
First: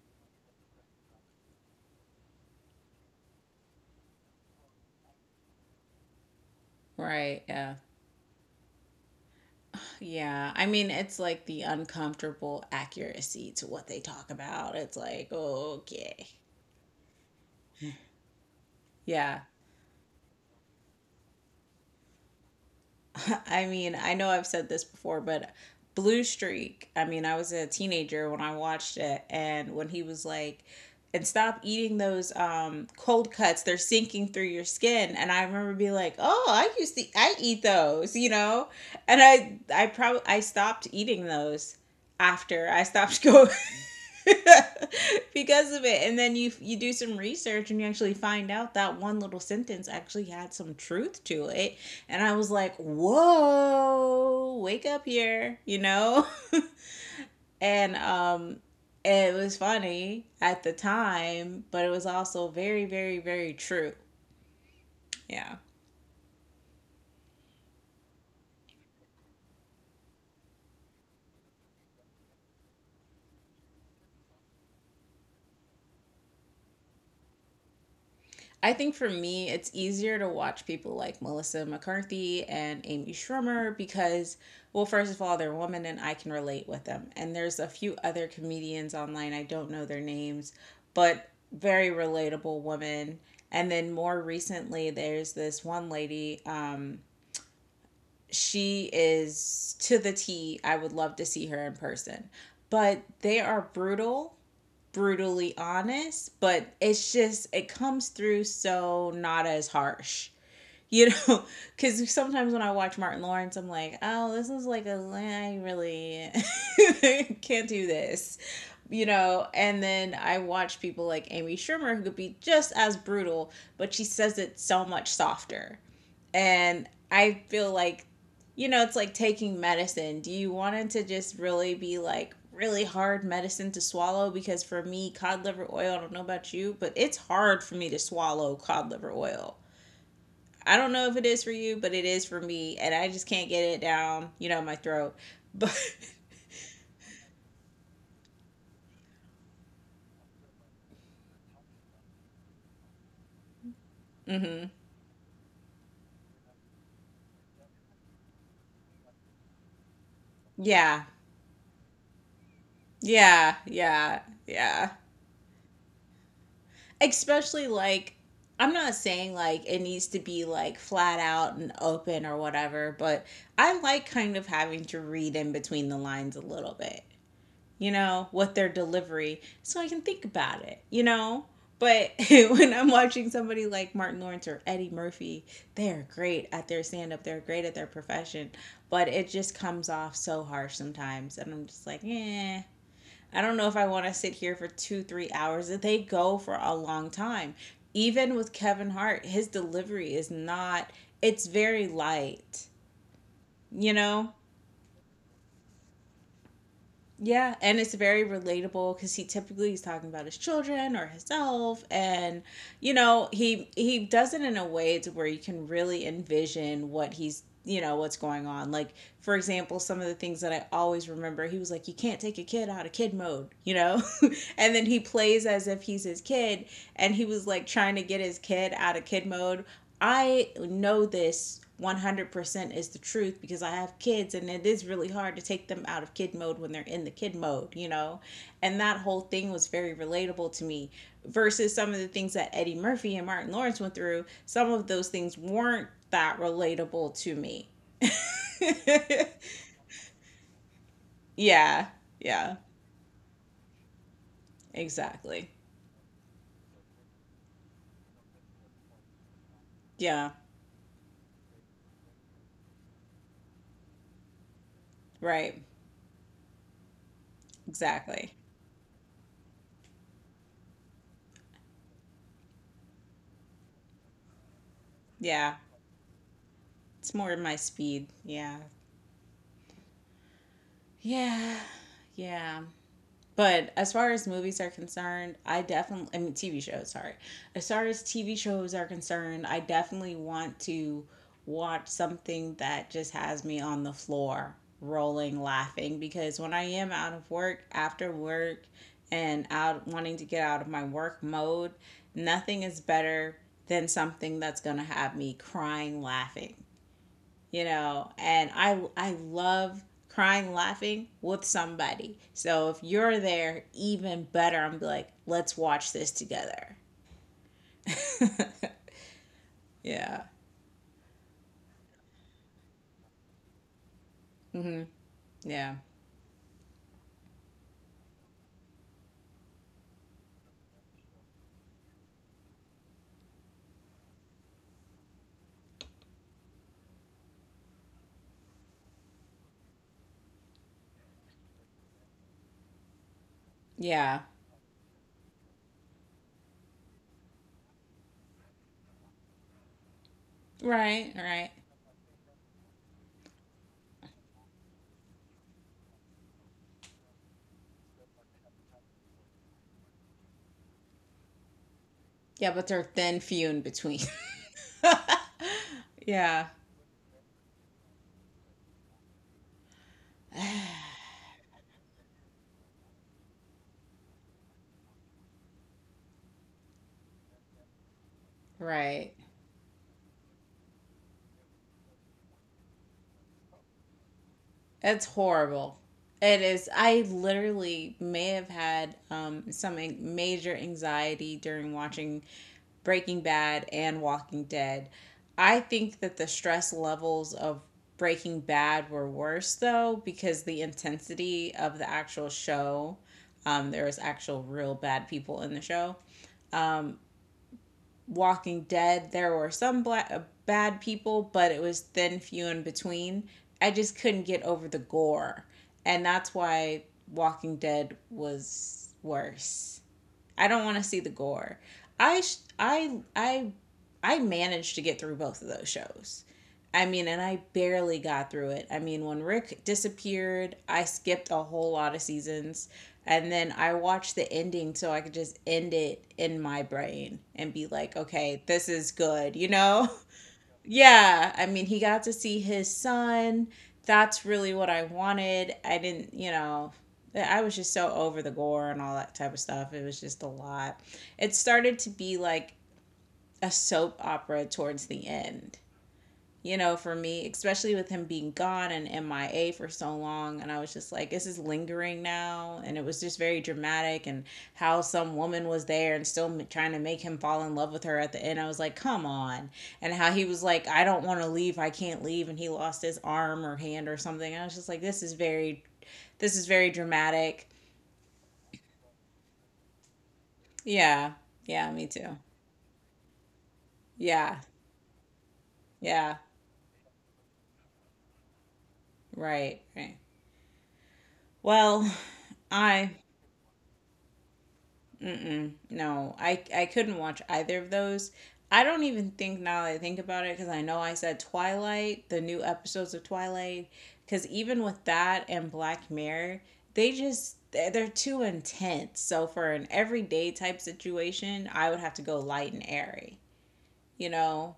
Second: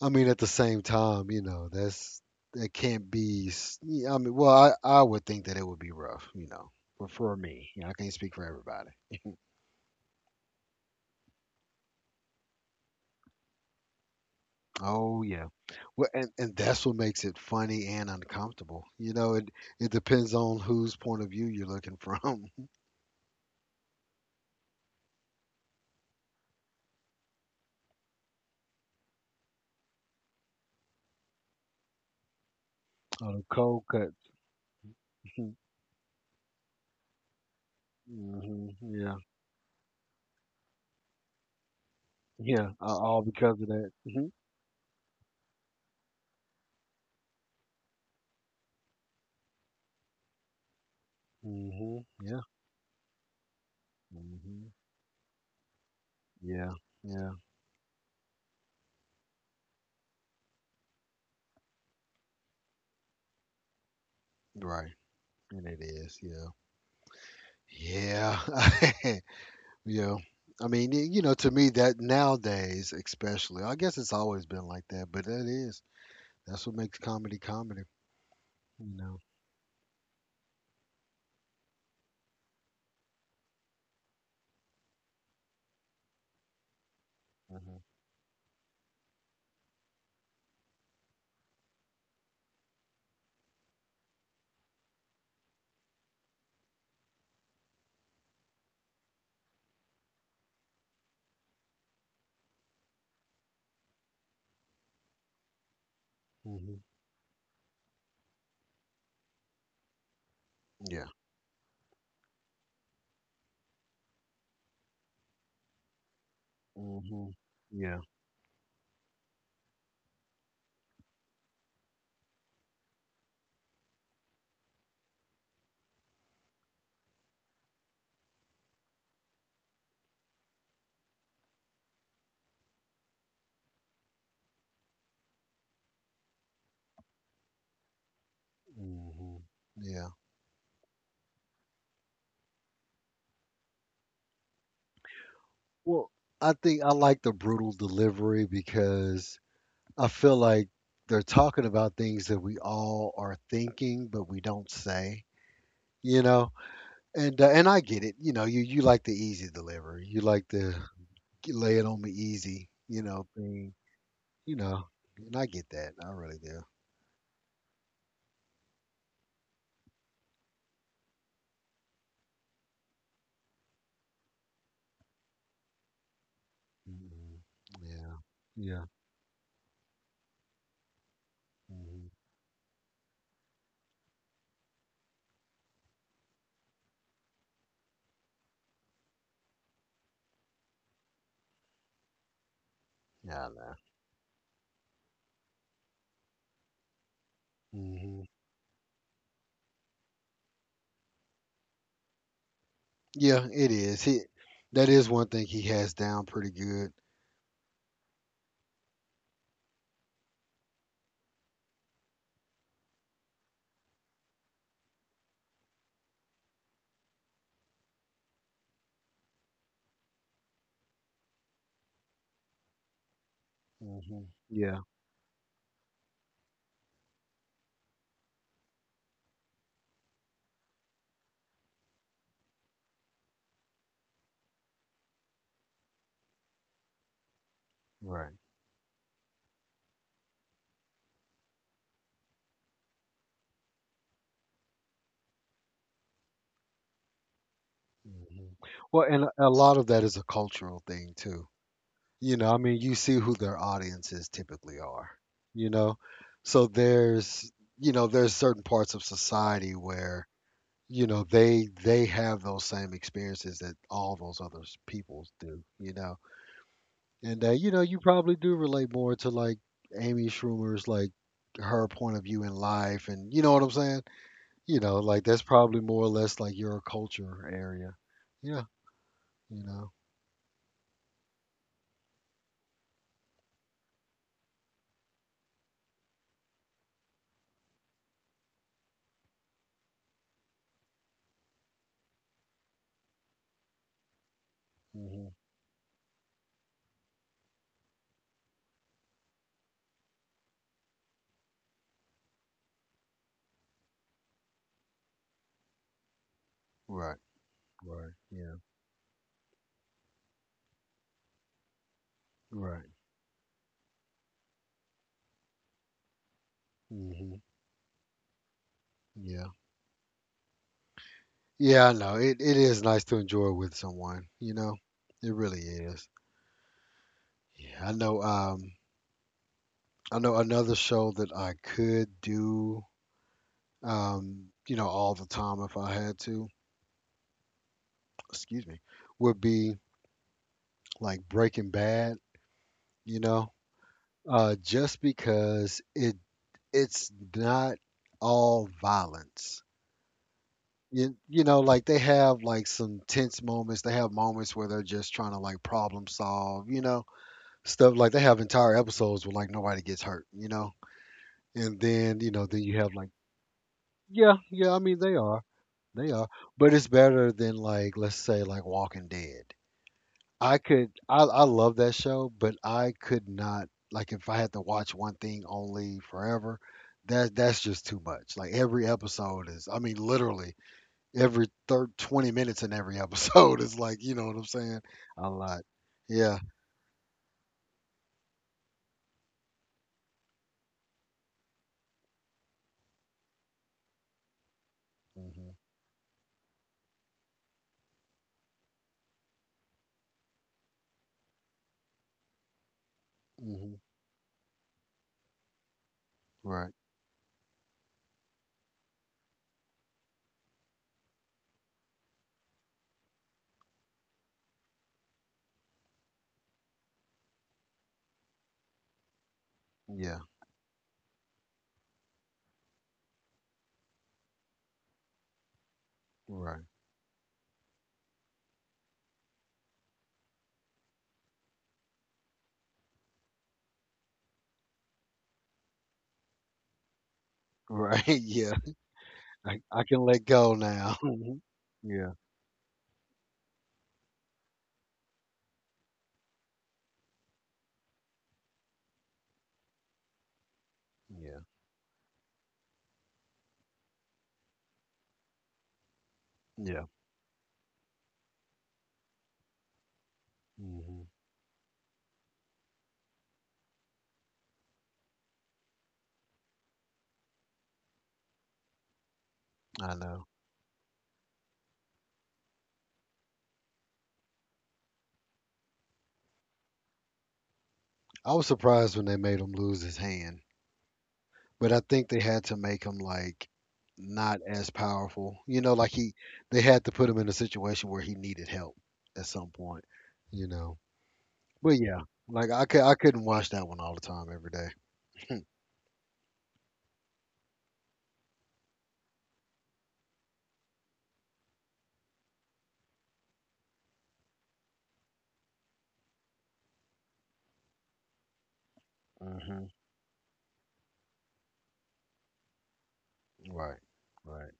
Speaker 1: I mean, at the same time, you know, that can't be. Yeah, I mean, well, I would think that it would be rough, you know, for
Speaker 2: right.
Speaker 1: me.
Speaker 2: Yeah.
Speaker 1: You know, I can't speak for everybody.
Speaker 2: Yeah. I mean, it's like the uncomfortable accuracy to what they talk about. It's
Speaker 1: Oh
Speaker 2: like,
Speaker 1: yeah, well,
Speaker 2: okay.
Speaker 1: and that's what makes it funny and uncomfortable. You know,
Speaker 2: Yeah.
Speaker 1: it depends on whose point of view you're looking from. (laughs) Oh,
Speaker 2: (laughs) I mean, I know I've said this before, but Blue Streak, I mean, I was a teenager when I watched it, and when he was like, and stop eating those cold
Speaker 1: the
Speaker 2: cuts. They're
Speaker 1: cold cut.
Speaker 2: sinking through your skin. And I
Speaker 1: (laughs)
Speaker 2: remember being like, oh, I eat those, you
Speaker 1: Hmm.
Speaker 2: know?
Speaker 1: Yeah,
Speaker 2: And I stopped eating those after
Speaker 1: yeah,
Speaker 2: I stopped
Speaker 1: all
Speaker 2: (laughs) going,
Speaker 1: because of that. Hmm.
Speaker 2: (laughs) because of it. And then you do some research and you actually find out that one little sentence actually had some truth to it.
Speaker 1: Hmm.
Speaker 2: And I
Speaker 1: Yeah.
Speaker 2: was like, whoa,
Speaker 1: Hmm.
Speaker 2: wake up here, you know? (laughs)
Speaker 1: Yeah. Yeah.
Speaker 2: And, it was funny at the time, but it was also very true.
Speaker 1: Right.
Speaker 2: Yeah.
Speaker 1: And it is. Yeah. Yeah. (laughs) Yeah. I mean, to me that nowadays, especially, I guess it's always been like that, but that's what makes comedy comedy.
Speaker 2: I think
Speaker 1: You
Speaker 2: for
Speaker 1: know.
Speaker 2: me, it's easier to watch people like Melissa McCarthy and Amy Schumer because, well, first of all, they're women and I can relate with them. And there's a
Speaker 1: Mhm.
Speaker 2: few other comedians online, I don't know their names, but very relatable women. And then more recently, there's this one lady. She is to the T. I would love to see her in person. But they are brutally honest, but
Speaker 1: Mhm.
Speaker 2: it's just it comes through so not as harsh. (laughs) You
Speaker 1: Yeah.
Speaker 2: know, because sometimes when I watch Martin Lawrence, I'm like, oh, this is like a, I really
Speaker 1: Mhm.
Speaker 2: (laughs) can't do
Speaker 1: Yeah.
Speaker 2: this, you know. And then I watch people like Amy Schumer, who could be just as brutal, but she says it so much softer. And I feel like, you know, it's like taking medicine. Do you want it to just really be like really hard medicine to swallow? Because for me, cod liver oil, I don't know about you, but it's hard for me to swallow cod liver
Speaker 1: Mhm.
Speaker 2: oil.
Speaker 1: Yeah.
Speaker 2: I don't know if it is for you, but it is for me. And I just can't get it down, you know, my throat. But,
Speaker 1: Well, I think I like the brutal delivery because I feel like they're talking about things that we all are thinking but
Speaker 2: (laughs)
Speaker 1: we
Speaker 2: hmm,
Speaker 1: don't say, you know. And I get it. You know, you like the easy delivery. You like the
Speaker 2: yeah,
Speaker 1: lay it on me easy, you know, thing You know,
Speaker 2: yeah.
Speaker 1: and I get that. I really do.
Speaker 2: Especially like, I'm not saying like it needs to be like flat out and open or whatever, but I like kind of having to read in between the lines a little bit,
Speaker 1: Mm,
Speaker 2: you
Speaker 1: yeah,
Speaker 2: know, with their
Speaker 1: yeah.
Speaker 2: delivery so I can think about it, you know?
Speaker 1: Hmm,
Speaker 2: But (laughs) when I'm watching somebody like Martin Lawrence or Eddie Murphy, they're great at their stand up, they're great at their profession, but it just comes off so harsh sometimes. And I'm just like, eh, I
Speaker 1: yeah, I
Speaker 2: don't know
Speaker 1: know.
Speaker 2: if I want to sit here for two, 3 hours. They go for a long time.
Speaker 1: Hmm.
Speaker 2: Even with Kevin Hart, his delivery is not, it's very light,
Speaker 1: Yeah, it
Speaker 2: you
Speaker 1: is. He,
Speaker 2: know?
Speaker 1: that is one thing he has down pretty good.
Speaker 2: Yeah, and it's very relatable because he's talking about his children or himself, and you know he does it in a way to where you can really envision what he's you know what's going on. Like for example, some of the things that I always remember, he was like, "You can't take a kid out of kid mode," you know,
Speaker 1: Hmm.
Speaker 2: (laughs) and
Speaker 1: Yeah,
Speaker 2: then he plays as if he's his kid, and he was like trying to get his kid out of kid mode. I know this 100% is the truth because I have kids and it is really hard to take them out of kid mode when they're in the kid mode, you know?
Speaker 1: right.
Speaker 2: And that whole thing was very relatable to me versus some of the things that Eddie Murphy and Martin Lawrence went through. Some of those things weren't that relatable to me. (laughs)
Speaker 1: Hmm. Well, and a lot of that is a cultural thing too.
Speaker 2: Yeah,
Speaker 1: You know, I
Speaker 2: yeah,
Speaker 1: mean, you see who their audiences typically are.
Speaker 2: exactly.
Speaker 1: You know, so there's certain parts of society where
Speaker 2: Yeah,
Speaker 1: you know they have those same experiences that all those other peoples
Speaker 2: right,
Speaker 1: do. You know. And you
Speaker 2: exactly.
Speaker 1: probably do relate more to like Amy Schumer's, like, her point of view in life, and you know what I'm saying? You know, like that's
Speaker 2: Yeah,
Speaker 1: probably more or less like your
Speaker 2: it's more
Speaker 1: culture
Speaker 2: my
Speaker 1: area.
Speaker 2: speed. Yeah,
Speaker 1: Yeah, you know.
Speaker 2: yeah, yeah. But as far as movies are concerned, I definitely, I mean, TV shows, sorry. As far as TV shows are concerned, I definitely want to watch something that just has me on the floor
Speaker 1: Hmm.
Speaker 2: rolling laughing, because when I am out of work, after work, and out wanting to get out of my work mode, nothing is better than something that's going to have me crying laughing,
Speaker 1: Right,
Speaker 2: you
Speaker 1: right.
Speaker 2: know. And
Speaker 1: Yeah,
Speaker 2: I love crying laughing with somebody, so if
Speaker 1: right.
Speaker 2: you're there even better. I'm like, let's watch this together.
Speaker 1: Hmm.
Speaker 2: (laughs)
Speaker 1: Yeah.
Speaker 2: Yeah.
Speaker 1: Yeah, I know. It is nice to enjoy with someone.
Speaker 2: Mm-hmm.
Speaker 1: It really
Speaker 2: Yeah.
Speaker 1: is. Yeah, I know another show that I could do all the time if I had to. Excuse me, would be like Breaking Bad, you know,
Speaker 2: Yeah,
Speaker 1: just because it's not all violence.
Speaker 2: right,
Speaker 1: You, you
Speaker 2: right.
Speaker 1: know, like they have, like, some tense moments. They have moments where they're just trying to, like, problem solve, stuff like they have entire episodes where, like, nobody gets hurt, and then
Speaker 2: Yeah, but
Speaker 1: you
Speaker 2: they're
Speaker 1: have, like,
Speaker 2: thin, few in between. (laughs)
Speaker 1: yeah, yeah. I mean, they are,
Speaker 2: Yeah.
Speaker 1: but it's better than, like, let's say, like, Walking Dead. I could I love that show, but I could not, like, if I had to watch one thing only forever, that's just too much. Like every
Speaker 2: Right.
Speaker 1: episode is, I mean, literally every third 20 minutes in every (laughs) episode is like, you know what I'm saying?
Speaker 2: It's
Speaker 1: A lot.
Speaker 2: horrible.
Speaker 1: Yeah.
Speaker 2: It is. I literally may have had some major anxiety during watching Breaking Bad and Walking Dead.
Speaker 1: Mhm.
Speaker 2: I think that the stress levels of Breaking Bad were worse though because the intensity of the actual show,
Speaker 1: Mhm.
Speaker 2: there was actual real bad people in the show.
Speaker 1: Right.
Speaker 2: Walking Dead, there were some bad people, but it was thin, few in between. I just couldn't get over the gore. And that's why Walking Dead was worse.
Speaker 1: Yeah.
Speaker 2: I don't want to see the gore. I I I I managed to get through both of those shows.
Speaker 1: Right.
Speaker 2: I mean, and I barely got through it. I mean, when Rick disappeared, I skipped a whole lot of seasons and then I watched the ending so I could just end it in my brain and be like,
Speaker 1: Right. (laughs)
Speaker 2: "Okay,
Speaker 1: Yeah.
Speaker 2: this is good." You
Speaker 1: I
Speaker 2: know?
Speaker 1: can
Speaker 2: (laughs)
Speaker 1: let go now. (laughs)
Speaker 2: Yeah,
Speaker 1: Mhm.
Speaker 2: I mean, he got
Speaker 1: Yeah.
Speaker 2: to see his son. That's really what I wanted. I didn't, you know, I was just so over the gore and all that type of stuff. It was just a lot. It
Speaker 1: Yeah.
Speaker 2: started to be like a soap opera towards the end, you know,
Speaker 1: Yeah.
Speaker 2: for me, especially with him being gone and MIA for so long. And I was just
Speaker 1: Mhm.
Speaker 2: like, this is lingering now. And it was just very dramatic. And how some woman was there and still trying to make him fall in love with her at the end. I was like, come on.
Speaker 1: I
Speaker 2: And how
Speaker 1: know.
Speaker 2: he was like, I don't want to leave. I can't leave. And he lost his arm or hand or something. I was just like, this is very dramatic.
Speaker 1: I was surprised when they made him lose his hand.
Speaker 2: Yeah.
Speaker 1: But
Speaker 2: Yeah.
Speaker 1: I
Speaker 2: Me
Speaker 1: think they
Speaker 2: too.
Speaker 1: had to make him like not
Speaker 2: Yeah.
Speaker 1: as powerful. You know, like he
Speaker 2: Yeah.
Speaker 1: they had to put him in a situation where he needed help at some
Speaker 2: Right.
Speaker 1: point,
Speaker 2: Right.
Speaker 1: you know. But
Speaker 2: Well,
Speaker 1: yeah, like I
Speaker 2: I.
Speaker 1: couldn't watch that one all the time every day. (laughs)
Speaker 2: Mm-mm. No, I couldn't watch either of those. I don't even think now that I think about it, because I know I said Twilight, the new episodes of Twilight, because even with that and Black Mirror, they're too intense. So for
Speaker 1: Mm-hmm.
Speaker 2: an everyday type situation, I would have to go light and airy,
Speaker 1: Right.
Speaker 2: you
Speaker 1: Right.
Speaker 2: know.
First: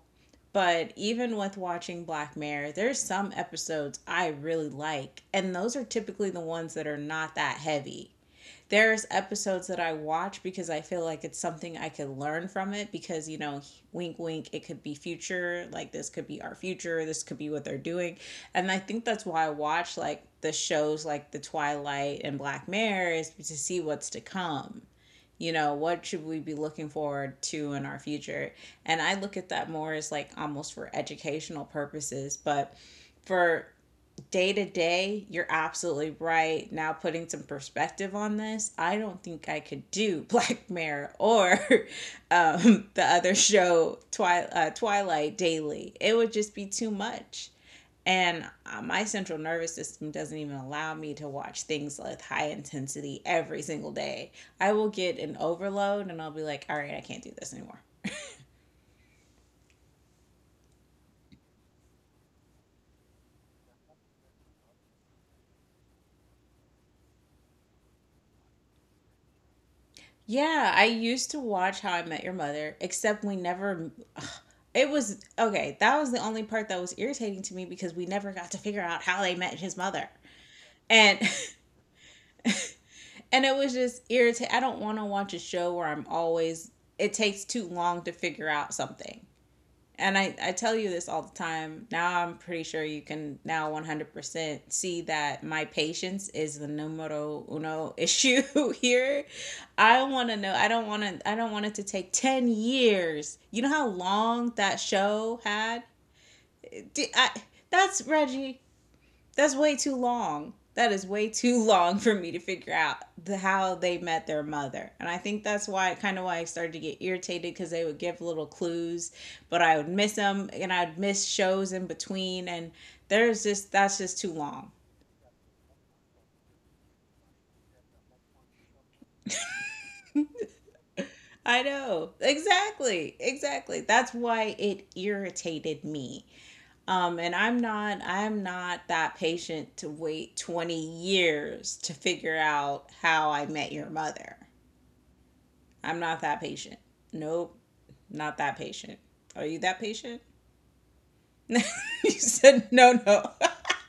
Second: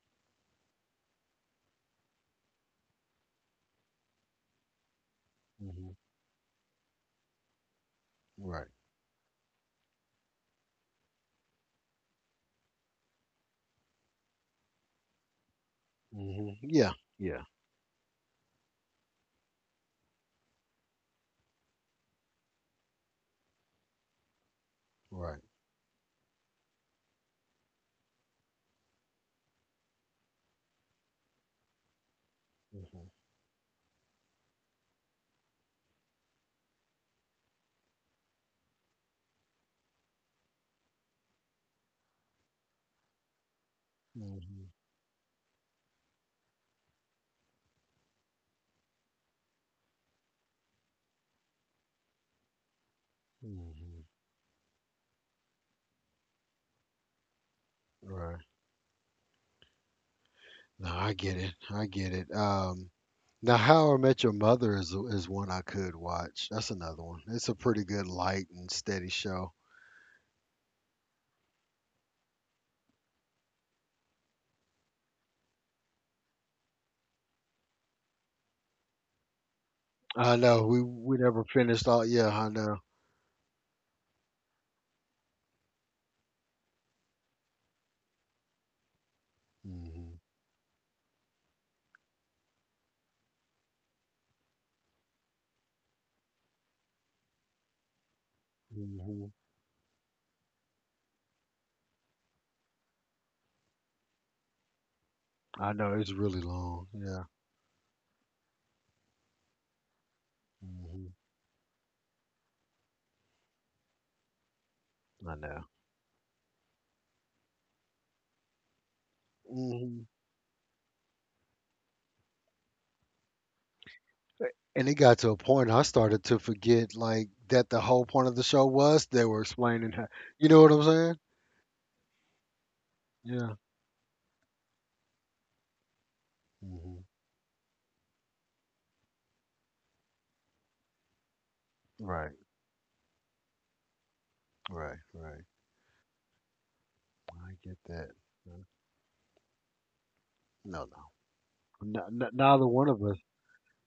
Speaker 2: But even with watching Black Mirror, there's some episodes I really like, and those are
Speaker 1: Mm-hmm.
Speaker 2: typically the ones that are not that heavy.
Speaker 1: Right.
Speaker 2: There's episodes that I watch because I feel like it's something I could learn from, it because you know, wink wink, it could be future. Like this could be our
Speaker 1: Mm-hmm. Yeah.
Speaker 2: future, this could
Speaker 1: Yeah.
Speaker 2: be what they're doing. And I think that's why I watch like the shows like The Twilight and Black Mirror, is to see what's to come.
Speaker 1: Right.
Speaker 2: You know, what should we be looking forward to in our future? And I look at that more as like almost for educational purposes, but
Speaker 1: Mm-hmm.
Speaker 2: for day to day, you're absolutely right. Now, putting some perspective on this, I don't think I could do (laughs) Black Mirror or the other show,
Speaker 1: Mm-hmm.
Speaker 2: Twilight Daily. It would just be too much. And My central nervous system doesn't even allow me to watch things with high intensity every single
Speaker 1: Mm-hmm.
Speaker 2: day. I will get an overload and I'll be like, all right, I can't do this anymore.
Speaker 1: Right. No, I get it. I get it. Now, How I Met Your Mother is one I could watch. That's another one. It's a pretty good light and steady show.
Speaker 2: Yeah, I used to watch How I Met Your Mother, except we never. Ugh, it was okay. That was the only part that was irritating to me, because we never got to figure out how they met his mother,
Speaker 1: I know we
Speaker 2: and
Speaker 1: never finished all. Yeah, I know.
Speaker 2: (laughs) and it was just irritating. I don't want to watch a show where I'm always. It takes too long to figure out something, and
Speaker 1: Hmm.
Speaker 2: I tell you this all the time. Now I'm pretty sure you can now 100% see that my patience is the numero uno (laughs) issue here.
Speaker 1: Hmm.
Speaker 2: I want to know. I don't want it to take 10 years. You know how long that show
Speaker 1: I
Speaker 2: had
Speaker 1: know it's really long. Yeah.
Speaker 2: I? That's Reggie. That's way too long. That is
Speaker 1: Hmm.
Speaker 2: way too (laughs) long for me to figure out how they met their mother. And I
Speaker 1: I
Speaker 2: think
Speaker 1: know.
Speaker 2: that's why, kind of why I started to get irritated, because they would give little clues, but I would
Speaker 1: Hmm.
Speaker 2: miss them and I'd miss shows in between. And there's just, that's just too long.
Speaker 1: And it got to a point I started to forget, like, that the whole point of the show was they were explaining how. You know what I'm saying?
Speaker 2: I know. Exactly.
Speaker 1: Yeah.
Speaker 2: Exactly. That's why it irritated me.
Speaker 1: Hmm.
Speaker 2: And I'm not that patient to wait 20 years to
Speaker 1: Right.
Speaker 2: figure out how I met your mother.
Speaker 1: Right. Right.
Speaker 2: I'm not that patient.
Speaker 1: I
Speaker 2: Nope,
Speaker 1: get that.
Speaker 2: not that
Speaker 1: Uh,
Speaker 2: patient. Are you that patient?
Speaker 1: No, no.
Speaker 2: (laughs) You
Speaker 1: Neither
Speaker 2: said
Speaker 1: one
Speaker 2: no,
Speaker 1: of us.
Speaker 2: no.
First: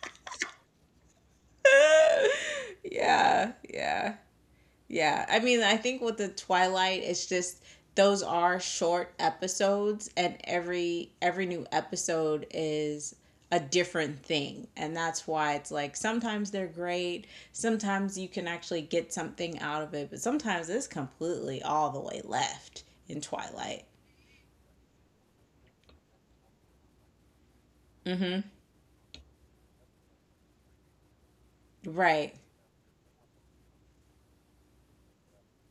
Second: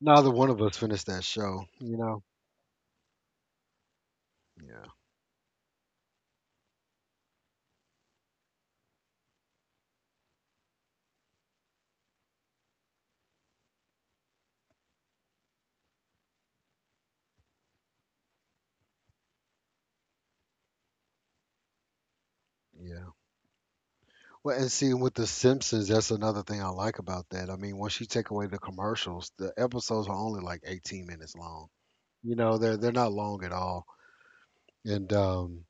Speaker 1: Neither one of us finished that show. You know.
Speaker 2: (laughs) Yeah, yeah,
Speaker 1: Yeah.
Speaker 2: yeah. I mean, I think with the Twilight, it's just those are short episodes, and every new episode is a different thing. And that's why it's like, sometimes they're great, sometimes you can actually get something out of it, but sometimes it's completely all the way left
Speaker 1: Yeah.
Speaker 2: in Twilight.
Speaker 1: Well, and see, with The Simpsons, that's another thing I like about that. I mean, once you take
Speaker 2: Mm-hmm.
Speaker 1: away the commercials, the episodes are only like 18 minutes long.
Speaker 2: Right,
Speaker 1: You know, they're not long at all. And um,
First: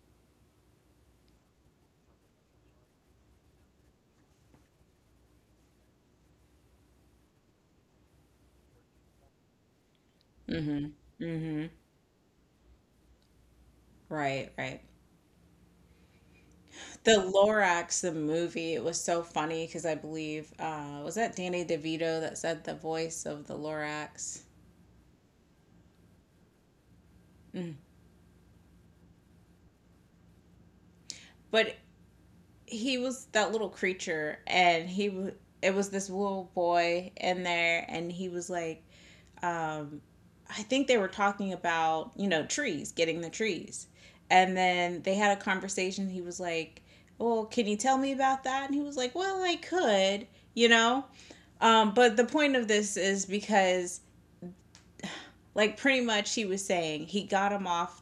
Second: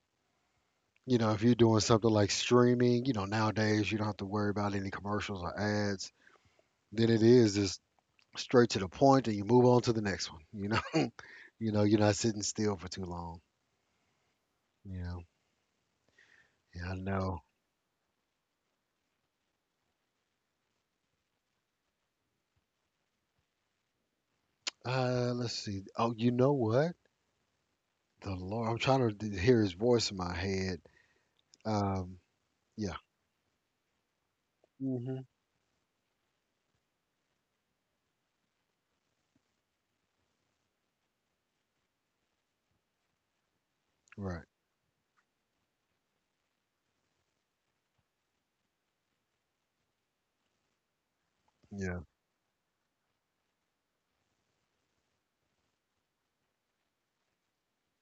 Speaker 1: you know, if you're doing something like streaming, nowadays you don't have to worry about any commercials or ads. Then it is just straight to the point, and you move on to the next one. (laughs) You're not sitting still for too long.
Speaker 2: right, right.
Speaker 1: You know, yeah, I
Speaker 2: The
Speaker 1: know.
Speaker 2: Lorax, the movie, it was so funny because I believe, was that Danny DeVito that said the voice of the Lorax?
Speaker 1: Let's see. Oh, you know what?
Speaker 2: Mm.
Speaker 1: The Lord, I'm trying to hear his voice in my head.
Speaker 2: But
Speaker 1: Um, yeah.
Speaker 2: he was that little creature, and
Speaker 1: Mhm.
Speaker 2: it was this little boy in there, and he was like, um, I think they were talking about, you know, trees, getting the trees,
Speaker 1: Right.
Speaker 2: and then they had a conversation. He was like, "Well, can you tell me about that?" And he was like, "Well, I could." You know.
Speaker 1: Yeah.
Speaker 2: But the point of this is because, like, pretty much he was saying he got him off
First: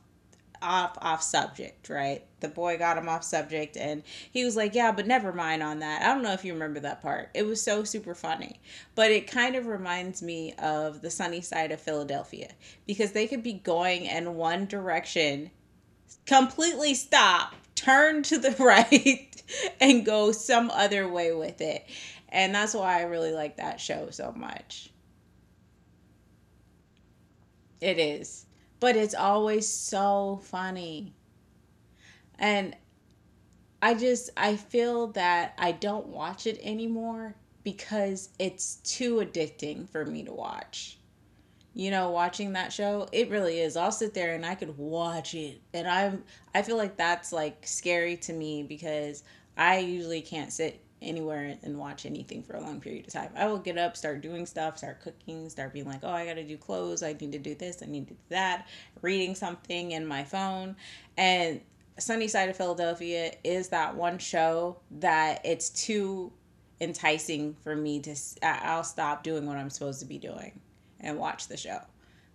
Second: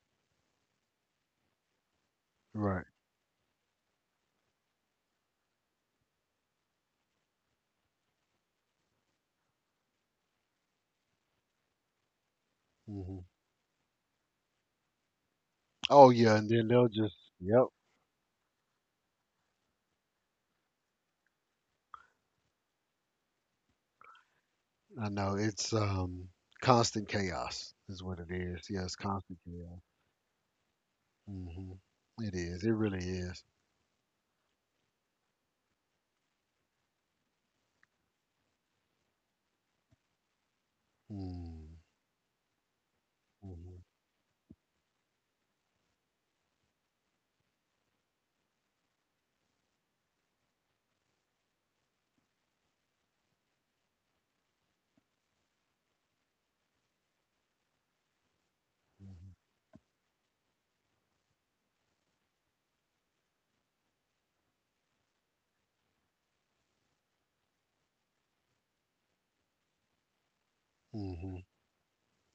Speaker 2: off subject, right? The boy
Speaker 1: Right.
Speaker 2: got him off subject, and he was like, "Yeah, but never mind on that." I don't know if you remember that part. It was so super funny, but it kind of reminds me of The Sunny Side of Philadelphia, because
Speaker 1: Mhm.
Speaker 2: they could be going in one direction,
Speaker 1: Oh yeah, and then they'll
Speaker 2: completely
Speaker 1: just
Speaker 2: stop,
Speaker 1: yep.
Speaker 2: turn to the right, (laughs) and go some other way with it. And that's why I really like that show so much.
Speaker 1: I know it's constant chaos
Speaker 2: It
Speaker 1: is what it
Speaker 2: is.
Speaker 1: is. Yeah, it's
Speaker 2: But it's
Speaker 1: constant
Speaker 2: always
Speaker 1: chaos.
Speaker 2: so funny.
Speaker 1: Mhm. It is. It
Speaker 2: And
Speaker 1: really is.
Speaker 2: I just I feel that I don't watch it anymore because it's too addicting for me to watch.
Speaker 1: Mm.
Speaker 2: You know, watching that show, it really is.
Speaker 1: Mhm.
Speaker 2: I'll sit there and I could watch it, and I'm, I feel like that's like scary to me, because I usually can't sit anywhere and watch anything for a long period of time. I will get up, start doing stuff, start cooking, start being like, oh, I gotta do clothes, I need to do this, I need to do that,
Speaker 1: Mhm.
Speaker 2: reading something in my phone. And Sunny Side of Philadelphia is that one show that it's too enticing for me to I'll stop doing what I'm supposed to be doing and
Speaker 1: Mhm.
Speaker 2: watch the show.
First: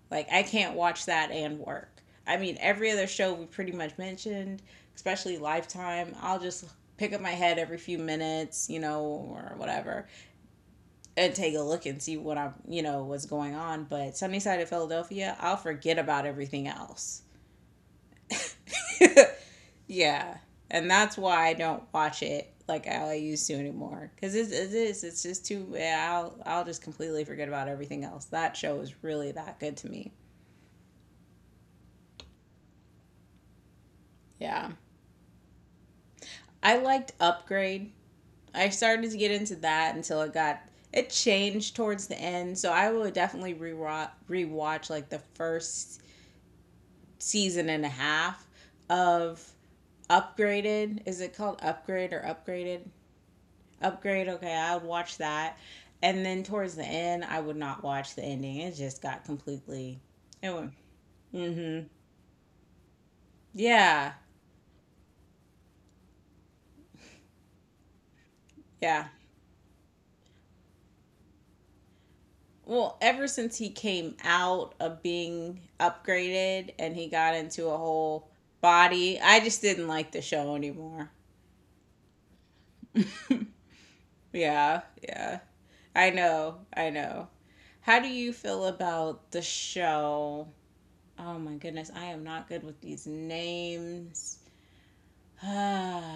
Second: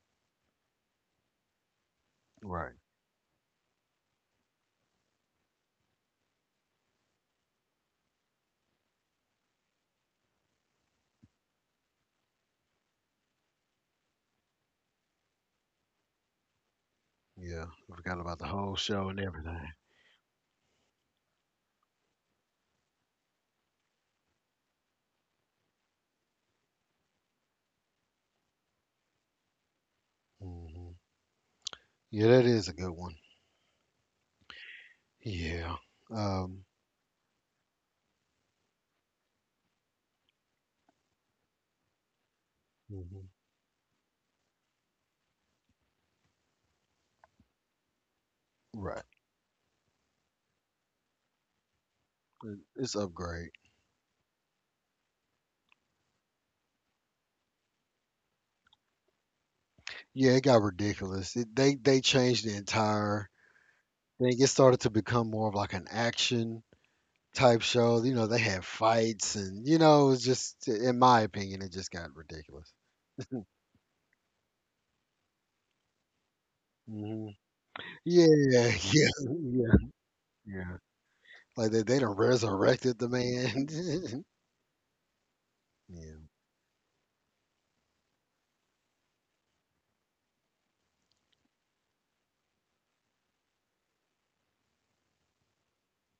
Speaker 2: Like, I can't watch that and work. I mean,
Speaker 1: Right.
Speaker 2: every other show we pretty much mentioned, especially Lifetime, I'll just pick up my head every few minutes, you know, or whatever, and take a look and see what I'm, you know, what's going on. But Sunny Side of Philadelphia, I'll forget about everything else.
Speaker 1: Yeah. I forgot about the whole show and everything.
Speaker 2: (laughs) Yeah, and that's why I don't watch it like I used to anymore, cause it's it is it's just too, yeah. I'll just completely forget about everything else. That show is really that good to me.
Speaker 1: Mhm. Yeah, that is a good one.
Speaker 2: Yeah.
Speaker 1: Yeah. Um.
Speaker 2: I liked Upgrade. I started to get into that until it got, it changed towards the end. So I would
Speaker 1: Mhm.
Speaker 2: definitely rewatch like the first season and a half
Speaker 1: Right.
Speaker 2: of Upgraded. Is it called Upgrade or Upgraded?
Speaker 1: It's Upgrade.
Speaker 2: Upgrade. Okay, I would watch that. And then towards the end, I would not watch the ending. It just got completely.
Speaker 1: Yeah, it
Speaker 2: It
Speaker 1: got
Speaker 2: went.
Speaker 1: ridiculous. It,
Speaker 2: Mm-hmm.
Speaker 1: they changed the entire.
Speaker 2: Yeah.
Speaker 1: Then it started to become more of, like, an action type show. You know, they had
Speaker 2: Yeah.
Speaker 1: fights, and it was just, in my opinion, it just got ridiculous.
Speaker 2: Well, ever since he came out of being upgraded and he
Speaker 1: Hmm.
Speaker 2: got into a
Speaker 1: Yeah, (laughs)
Speaker 2: whole
Speaker 1: yeah,
Speaker 2: body, I just
Speaker 1: yeah,
Speaker 2: didn't like the show
Speaker 1: yeah.
Speaker 2: anymore.
Speaker 1: Like they done resurrected the man.
Speaker 2: Yeah, yeah.
Speaker 1: (laughs)
Speaker 2: I
Speaker 1: Yeah.
Speaker 2: know, I know. How do you feel about the show? Oh my goodness, I am not good with these names. (sighs)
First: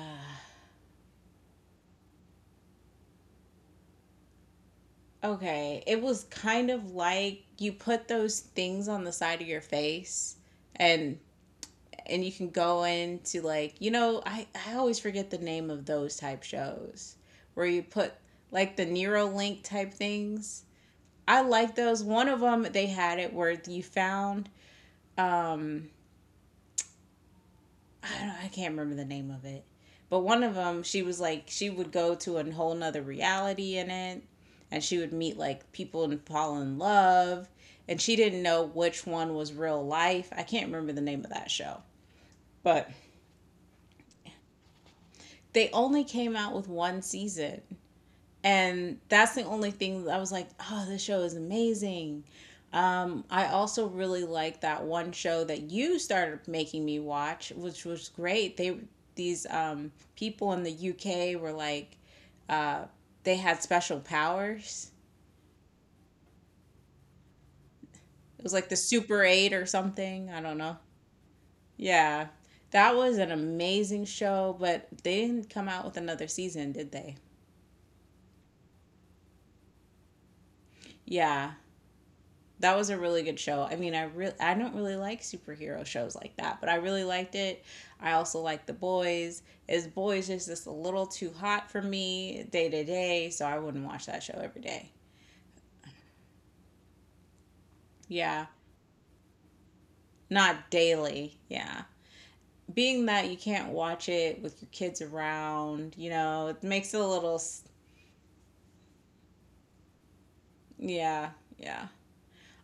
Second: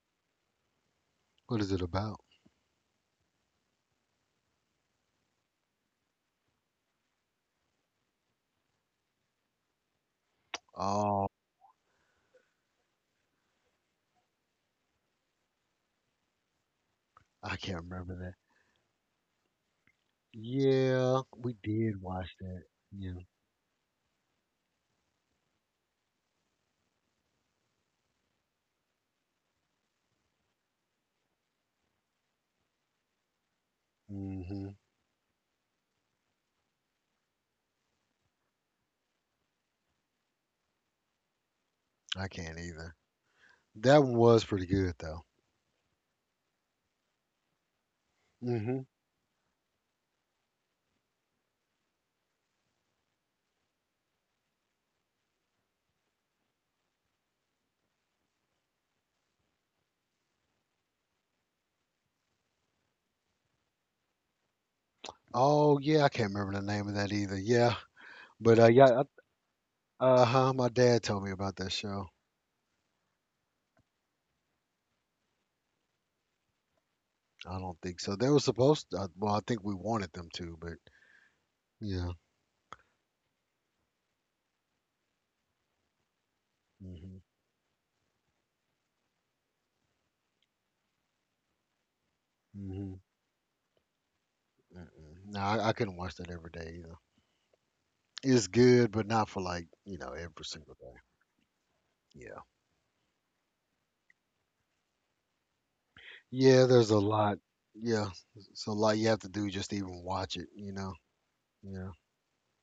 Speaker 1: What is it about?
Speaker 2: Okay, it was kind of like you put those things on the side of your face, and
Speaker 1: Oh,
Speaker 2: and you can go into, like, you know, I always forget the name of those type shows
Speaker 1: I
Speaker 2: where you
Speaker 1: can't
Speaker 2: put
Speaker 1: remember that.
Speaker 2: like the Neuralink type things.
Speaker 1: Yeah,
Speaker 2: I
Speaker 1: we
Speaker 2: like those.
Speaker 1: did
Speaker 2: One
Speaker 1: watch
Speaker 2: of
Speaker 1: that.
Speaker 2: them they
Speaker 1: Yeah.
Speaker 2: had it where you found, um, I don't know, I can't remember the name of it. But one of them, she was like, she would go to a whole nother reality in it,
Speaker 1: Hmm.
Speaker 2: and she would meet like people and fall in love, and she didn't know which one was real life. I can't remember the name of that show.
Speaker 1: I can't
Speaker 2: But
Speaker 1: either. That one was pretty good though.
Speaker 2: they only came out with one season.
Speaker 1: Hmm.
Speaker 2: And that's the only thing. I was like, oh, this show is amazing. I also really like that one show that you started making me watch, which was great. They, these people in the UK were like, uh, they had special powers.
Speaker 1: Oh yeah, I can't remember the name of that either. Yeah,
Speaker 2: It was
Speaker 1: but
Speaker 2: like the
Speaker 1: yeah.
Speaker 2: Super Eight or something. I
Speaker 1: Uh-huh.
Speaker 2: don't
Speaker 1: My
Speaker 2: know.
Speaker 1: dad told me about that show.
Speaker 2: Yeah, that was an amazing show, but they didn't come out with another season, did they?
Speaker 1: I don't think so. They were supposed to, well, I think we wanted them to, but
Speaker 2: Yeah,
Speaker 1: yeah.
Speaker 2: that was a really good show. I mean, I really, I don't really like superhero shows like that, but I really
Speaker 1: Mhm.
Speaker 2: liked it. I also like The Boys. Is Boys is just a little too hot for me day to
Speaker 1: Mhm.
Speaker 2: day, so I wouldn't watch that show every day.
Speaker 1: Mm-mm. No, I couldn't watch that every day either.
Speaker 2: Yeah,
Speaker 1: It's good, but not for like, every
Speaker 2: not
Speaker 1: single day.
Speaker 2: daily. Yeah.
Speaker 1: Yeah.
Speaker 2: Being that you can't watch it with your kids around, you know, it
Speaker 1: Yeah, there's
Speaker 2: makes it
Speaker 1: a
Speaker 2: a little,
Speaker 1: lot. Yeah. It's a lot you have to do just to even watch it.
Speaker 2: yeah, yeah.
Speaker 1: Yeah.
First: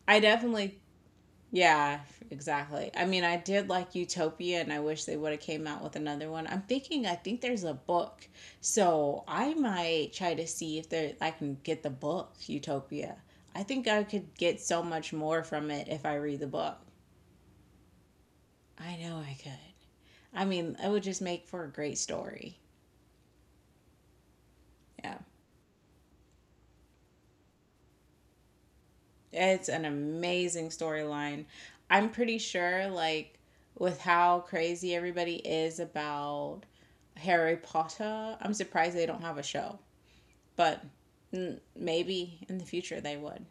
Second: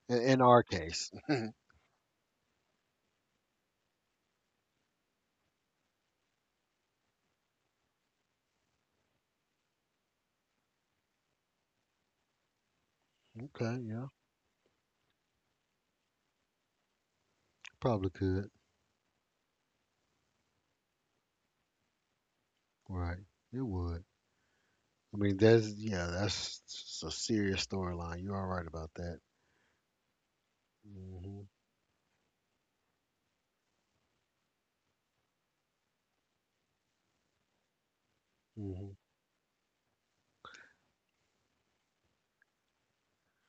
Speaker 2: I
Speaker 1: In our
Speaker 2: definitely,
Speaker 1: case. Mm-hmm.
Speaker 2: yeah, exactly. I mean, I did like Utopia, and I wish they would have came out with another one. I'm thinking, I think there's a book. So I might try to see if there I can get the book Utopia. I
Speaker 1: Okay,
Speaker 2: think I
Speaker 1: yeah.
Speaker 2: could get so much more from it if I read the book.
Speaker 1: Probably could.
Speaker 2: I know I could. I mean, it would just make for a great story.
Speaker 1: Right. It would.
Speaker 2: Yeah.
Speaker 1: I mean, that's a serious storyline. You are right about that.
Speaker 2: It's an amazing
Speaker 1: Hmm.
Speaker 2: storyline. I'm pretty sure, like, with how crazy everybody is about Harry Potter, I'm
Speaker 1: Hmm.
Speaker 2: surprised they don't have a show. But mm, maybe in the future they would.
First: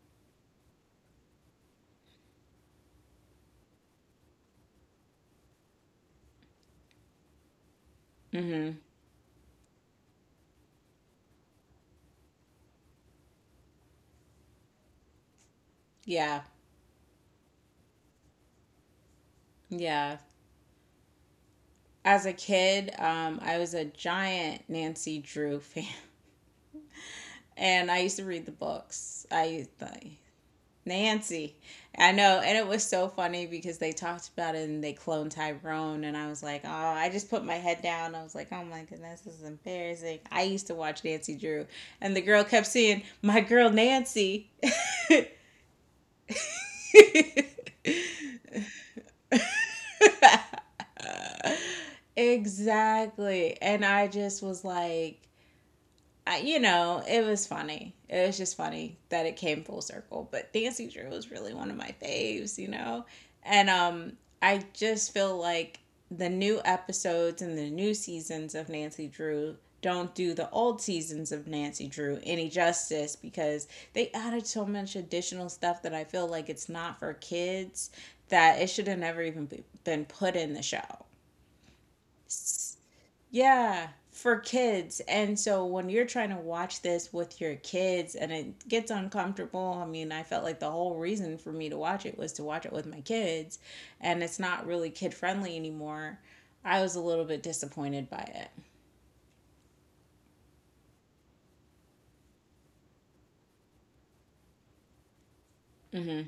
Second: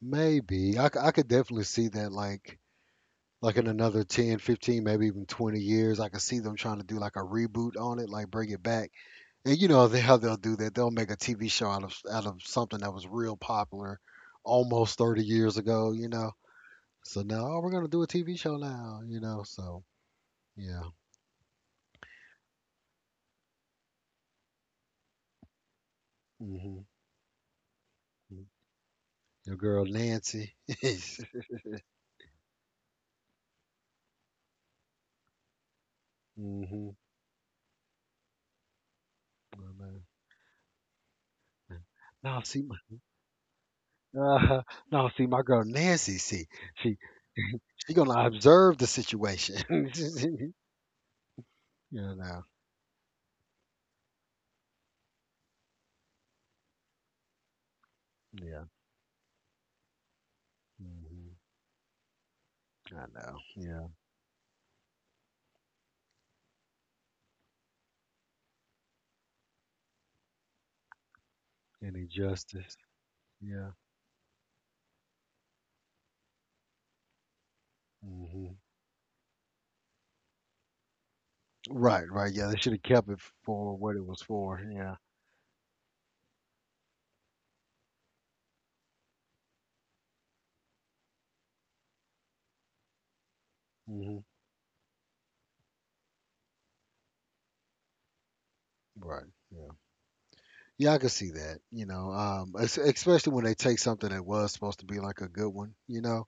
Speaker 1: Maybe. I could definitely see that, like, in another 10, 15, maybe even 20 years. I could see them trying to do, like, a reboot on it, like, bring it
Speaker 2: Hmm.
Speaker 1: back. And you know how they'll do that. They'll make a TV show out of something that was real popular almost 30 years ago.
Speaker 2: Yeah.
Speaker 1: So now, oh, we're going to do a TV show now. So,
Speaker 2: Yeah.
Speaker 1: yeah.
Speaker 2: As a kid, I was a giant Nancy Drew (laughs) fan.
Speaker 1: Hmm.
Speaker 2: And I used to read the books.
Speaker 1: Your
Speaker 2: I,
Speaker 1: girl
Speaker 2: I
Speaker 1: Nancy. (laughs)
Speaker 2: Nancy. I know, and it was so funny because they talked about it and they cloned Tyrone, and I was like, oh,
Speaker 1: Hmm.
Speaker 2: I just put my head down. I was like, oh my goodness, this is embarrassing. I used to watch Nancy Drew, and the
Speaker 1: No,
Speaker 2: girl
Speaker 1: see
Speaker 2: kept
Speaker 1: my
Speaker 2: saying, my girl
Speaker 1: (laughs)
Speaker 2: Nancy.
Speaker 1: uh, no, see my girl Nancy. See, she
Speaker 2: (laughs)
Speaker 1: He's gonna observe the situation. (laughs) You know.
Speaker 2: Exactly. And I just was like, I, you know, it was funny. It was just
Speaker 1: Yeah.
Speaker 2: funny that it came full circle. But Dancing Drew was
Speaker 1: Hmm.
Speaker 2: really one of my faves, you know?
Speaker 1: I know.
Speaker 2: And
Speaker 1: Yeah.
Speaker 2: I just feel like the new episodes and the new seasons of Nancy Drew don't do the old seasons of Nancy
Speaker 1: Any
Speaker 2: Drew any
Speaker 1: justice?
Speaker 2: justice, because
Speaker 1: Yeah.
Speaker 2: they added so much additional stuff that I feel like it's not for kids,
Speaker 1: Hmm.
Speaker 2: that it should have never even been put in the show.
Speaker 1: Right. Right. Yeah. They should have kept it for
Speaker 2: Yeah,
Speaker 1: what it was
Speaker 2: for
Speaker 1: for. Yeah.
Speaker 2: kids. And so when you're trying to watch this with your kids and it gets uncomfortable, I mean, I felt like the whole reason for me to watch it was to watch it with my kids,
Speaker 1: Hmm.
Speaker 2: and it's not really kid friendly anymore. I was a little bit disappointed by
Speaker 1: Right. Yeah. Yeah. I could see that. You know. Especially when they take something that was supposed to be like a good one.
Speaker 2: it.
Speaker 1: You
Speaker 2: Hmm.
Speaker 1: know,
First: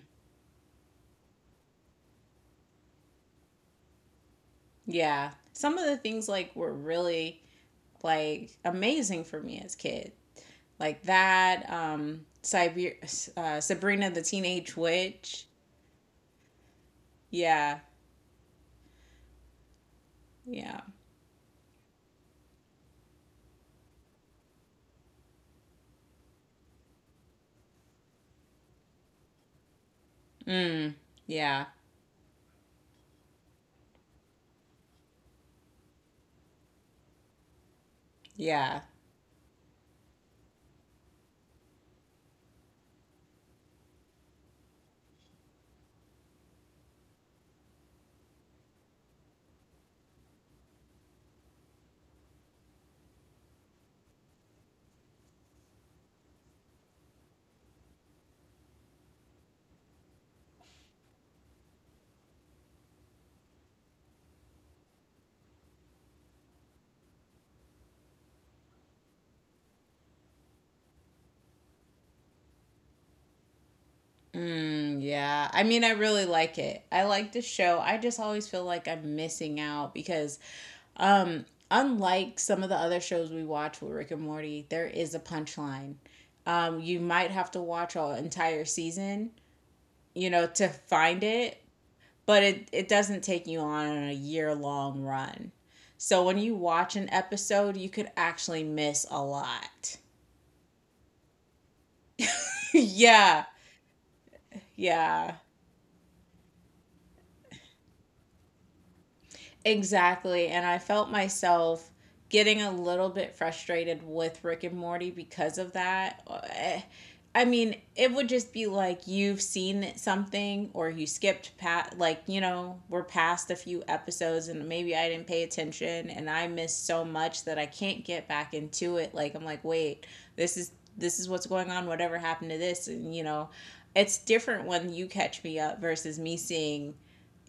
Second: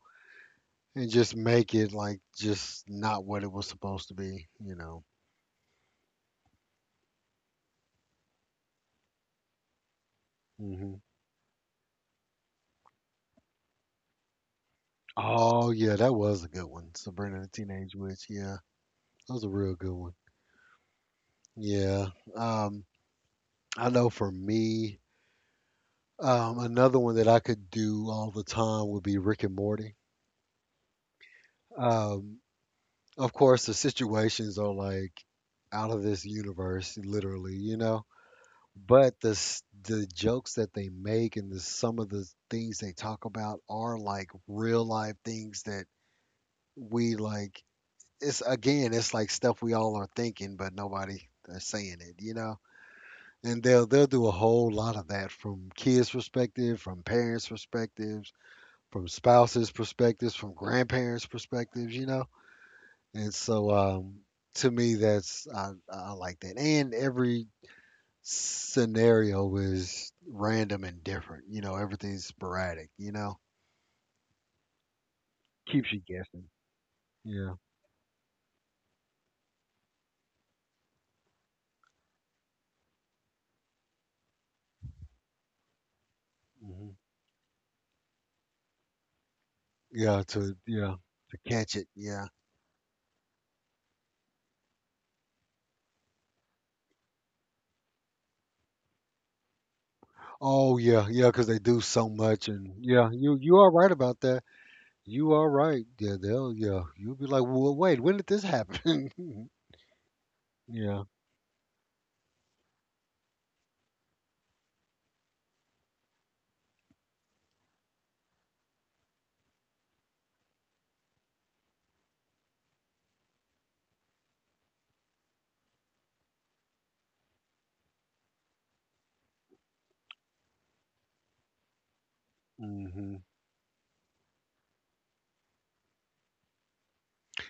Speaker 1: and just make it, like, just not what it was supposed to be. You know.
Speaker 2: Yeah. Some of the things, like, were really like amazing for me as a kid.
Speaker 1: Hmm.
Speaker 2: Like that Sabrina the Teenage Witch.
Speaker 1: Oh yeah, that was a good one. Sabrina the
Speaker 2: Yeah.
Speaker 1: Teenage Witch. Yeah. That was a real good one.
Speaker 2: Yeah.
Speaker 1: Yeah. Um, I know for me, another one that I could do all the time would be Rick and Morty.
Speaker 2: Mm. Yeah.
Speaker 1: Um, of course, the situations are, like, out of this universe, literally.
Speaker 2: Yeah.
Speaker 1: But the jokes that they make, and some of the things they talk about, are like real life things that we like. It's, again, it's like stuff we all are thinking, but nobody is saying it. And they'll do a whole lot of that from kids' perspective, from parents' perspectives, from spouses' perspectives, from grandparents' perspectives. And so, to me, I like that. And every scenario is random and different. Everything's sporadic. You know,
Speaker 2: Mm, yeah. I mean,
Speaker 1: keeps
Speaker 2: I
Speaker 1: you
Speaker 2: really
Speaker 1: guessing.
Speaker 2: like it. I like the
Speaker 1: Yeah.
Speaker 2: show. I just always feel like I'm missing out because, um unlike some of the other shows we watch, with Rick and Morty, there is a punchline.
Speaker 1: Hmm.
Speaker 2: You might have to watch an entire season,
Speaker 1: Yeah.
Speaker 2: you know,
Speaker 1: To
Speaker 2: to
Speaker 1: yeah.
Speaker 2: find
Speaker 1: To
Speaker 2: it,
Speaker 1: catch it. Yeah.
Speaker 2: but it doesn't take you on a year-long run. So when you watch an episode, you could actually miss a lot.
Speaker 1: Oh yeah. Yeah. Because they do so much, and yeah, you
Speaker 2: (laughs) Yeah.
Speaker 1: you are right about that. You
Speaker 2: Yeah.
Speaker 1: are right. Yeah, they'll yeah. You'll be like, well, wait, when did this happen? (laughs)
Speaker 2: Exactly. And I
Speaker 1: Yeah.
Speaker 2: felt myself getting a little bit frustrated with Rick and Morty because of that. Eh, I mean, it would just be like you've seen something or you skipped past, like, you know, we're past a few episodes and maybe I didn't pay attention and I missed so much that I can't get back into it. Like, I'm like, "Wait, this is this is what's going on. Whatever happened to this?"
Speaker 1: Hmm.
Speaker 2: And, you know, it's different when you catch me up versus me seeing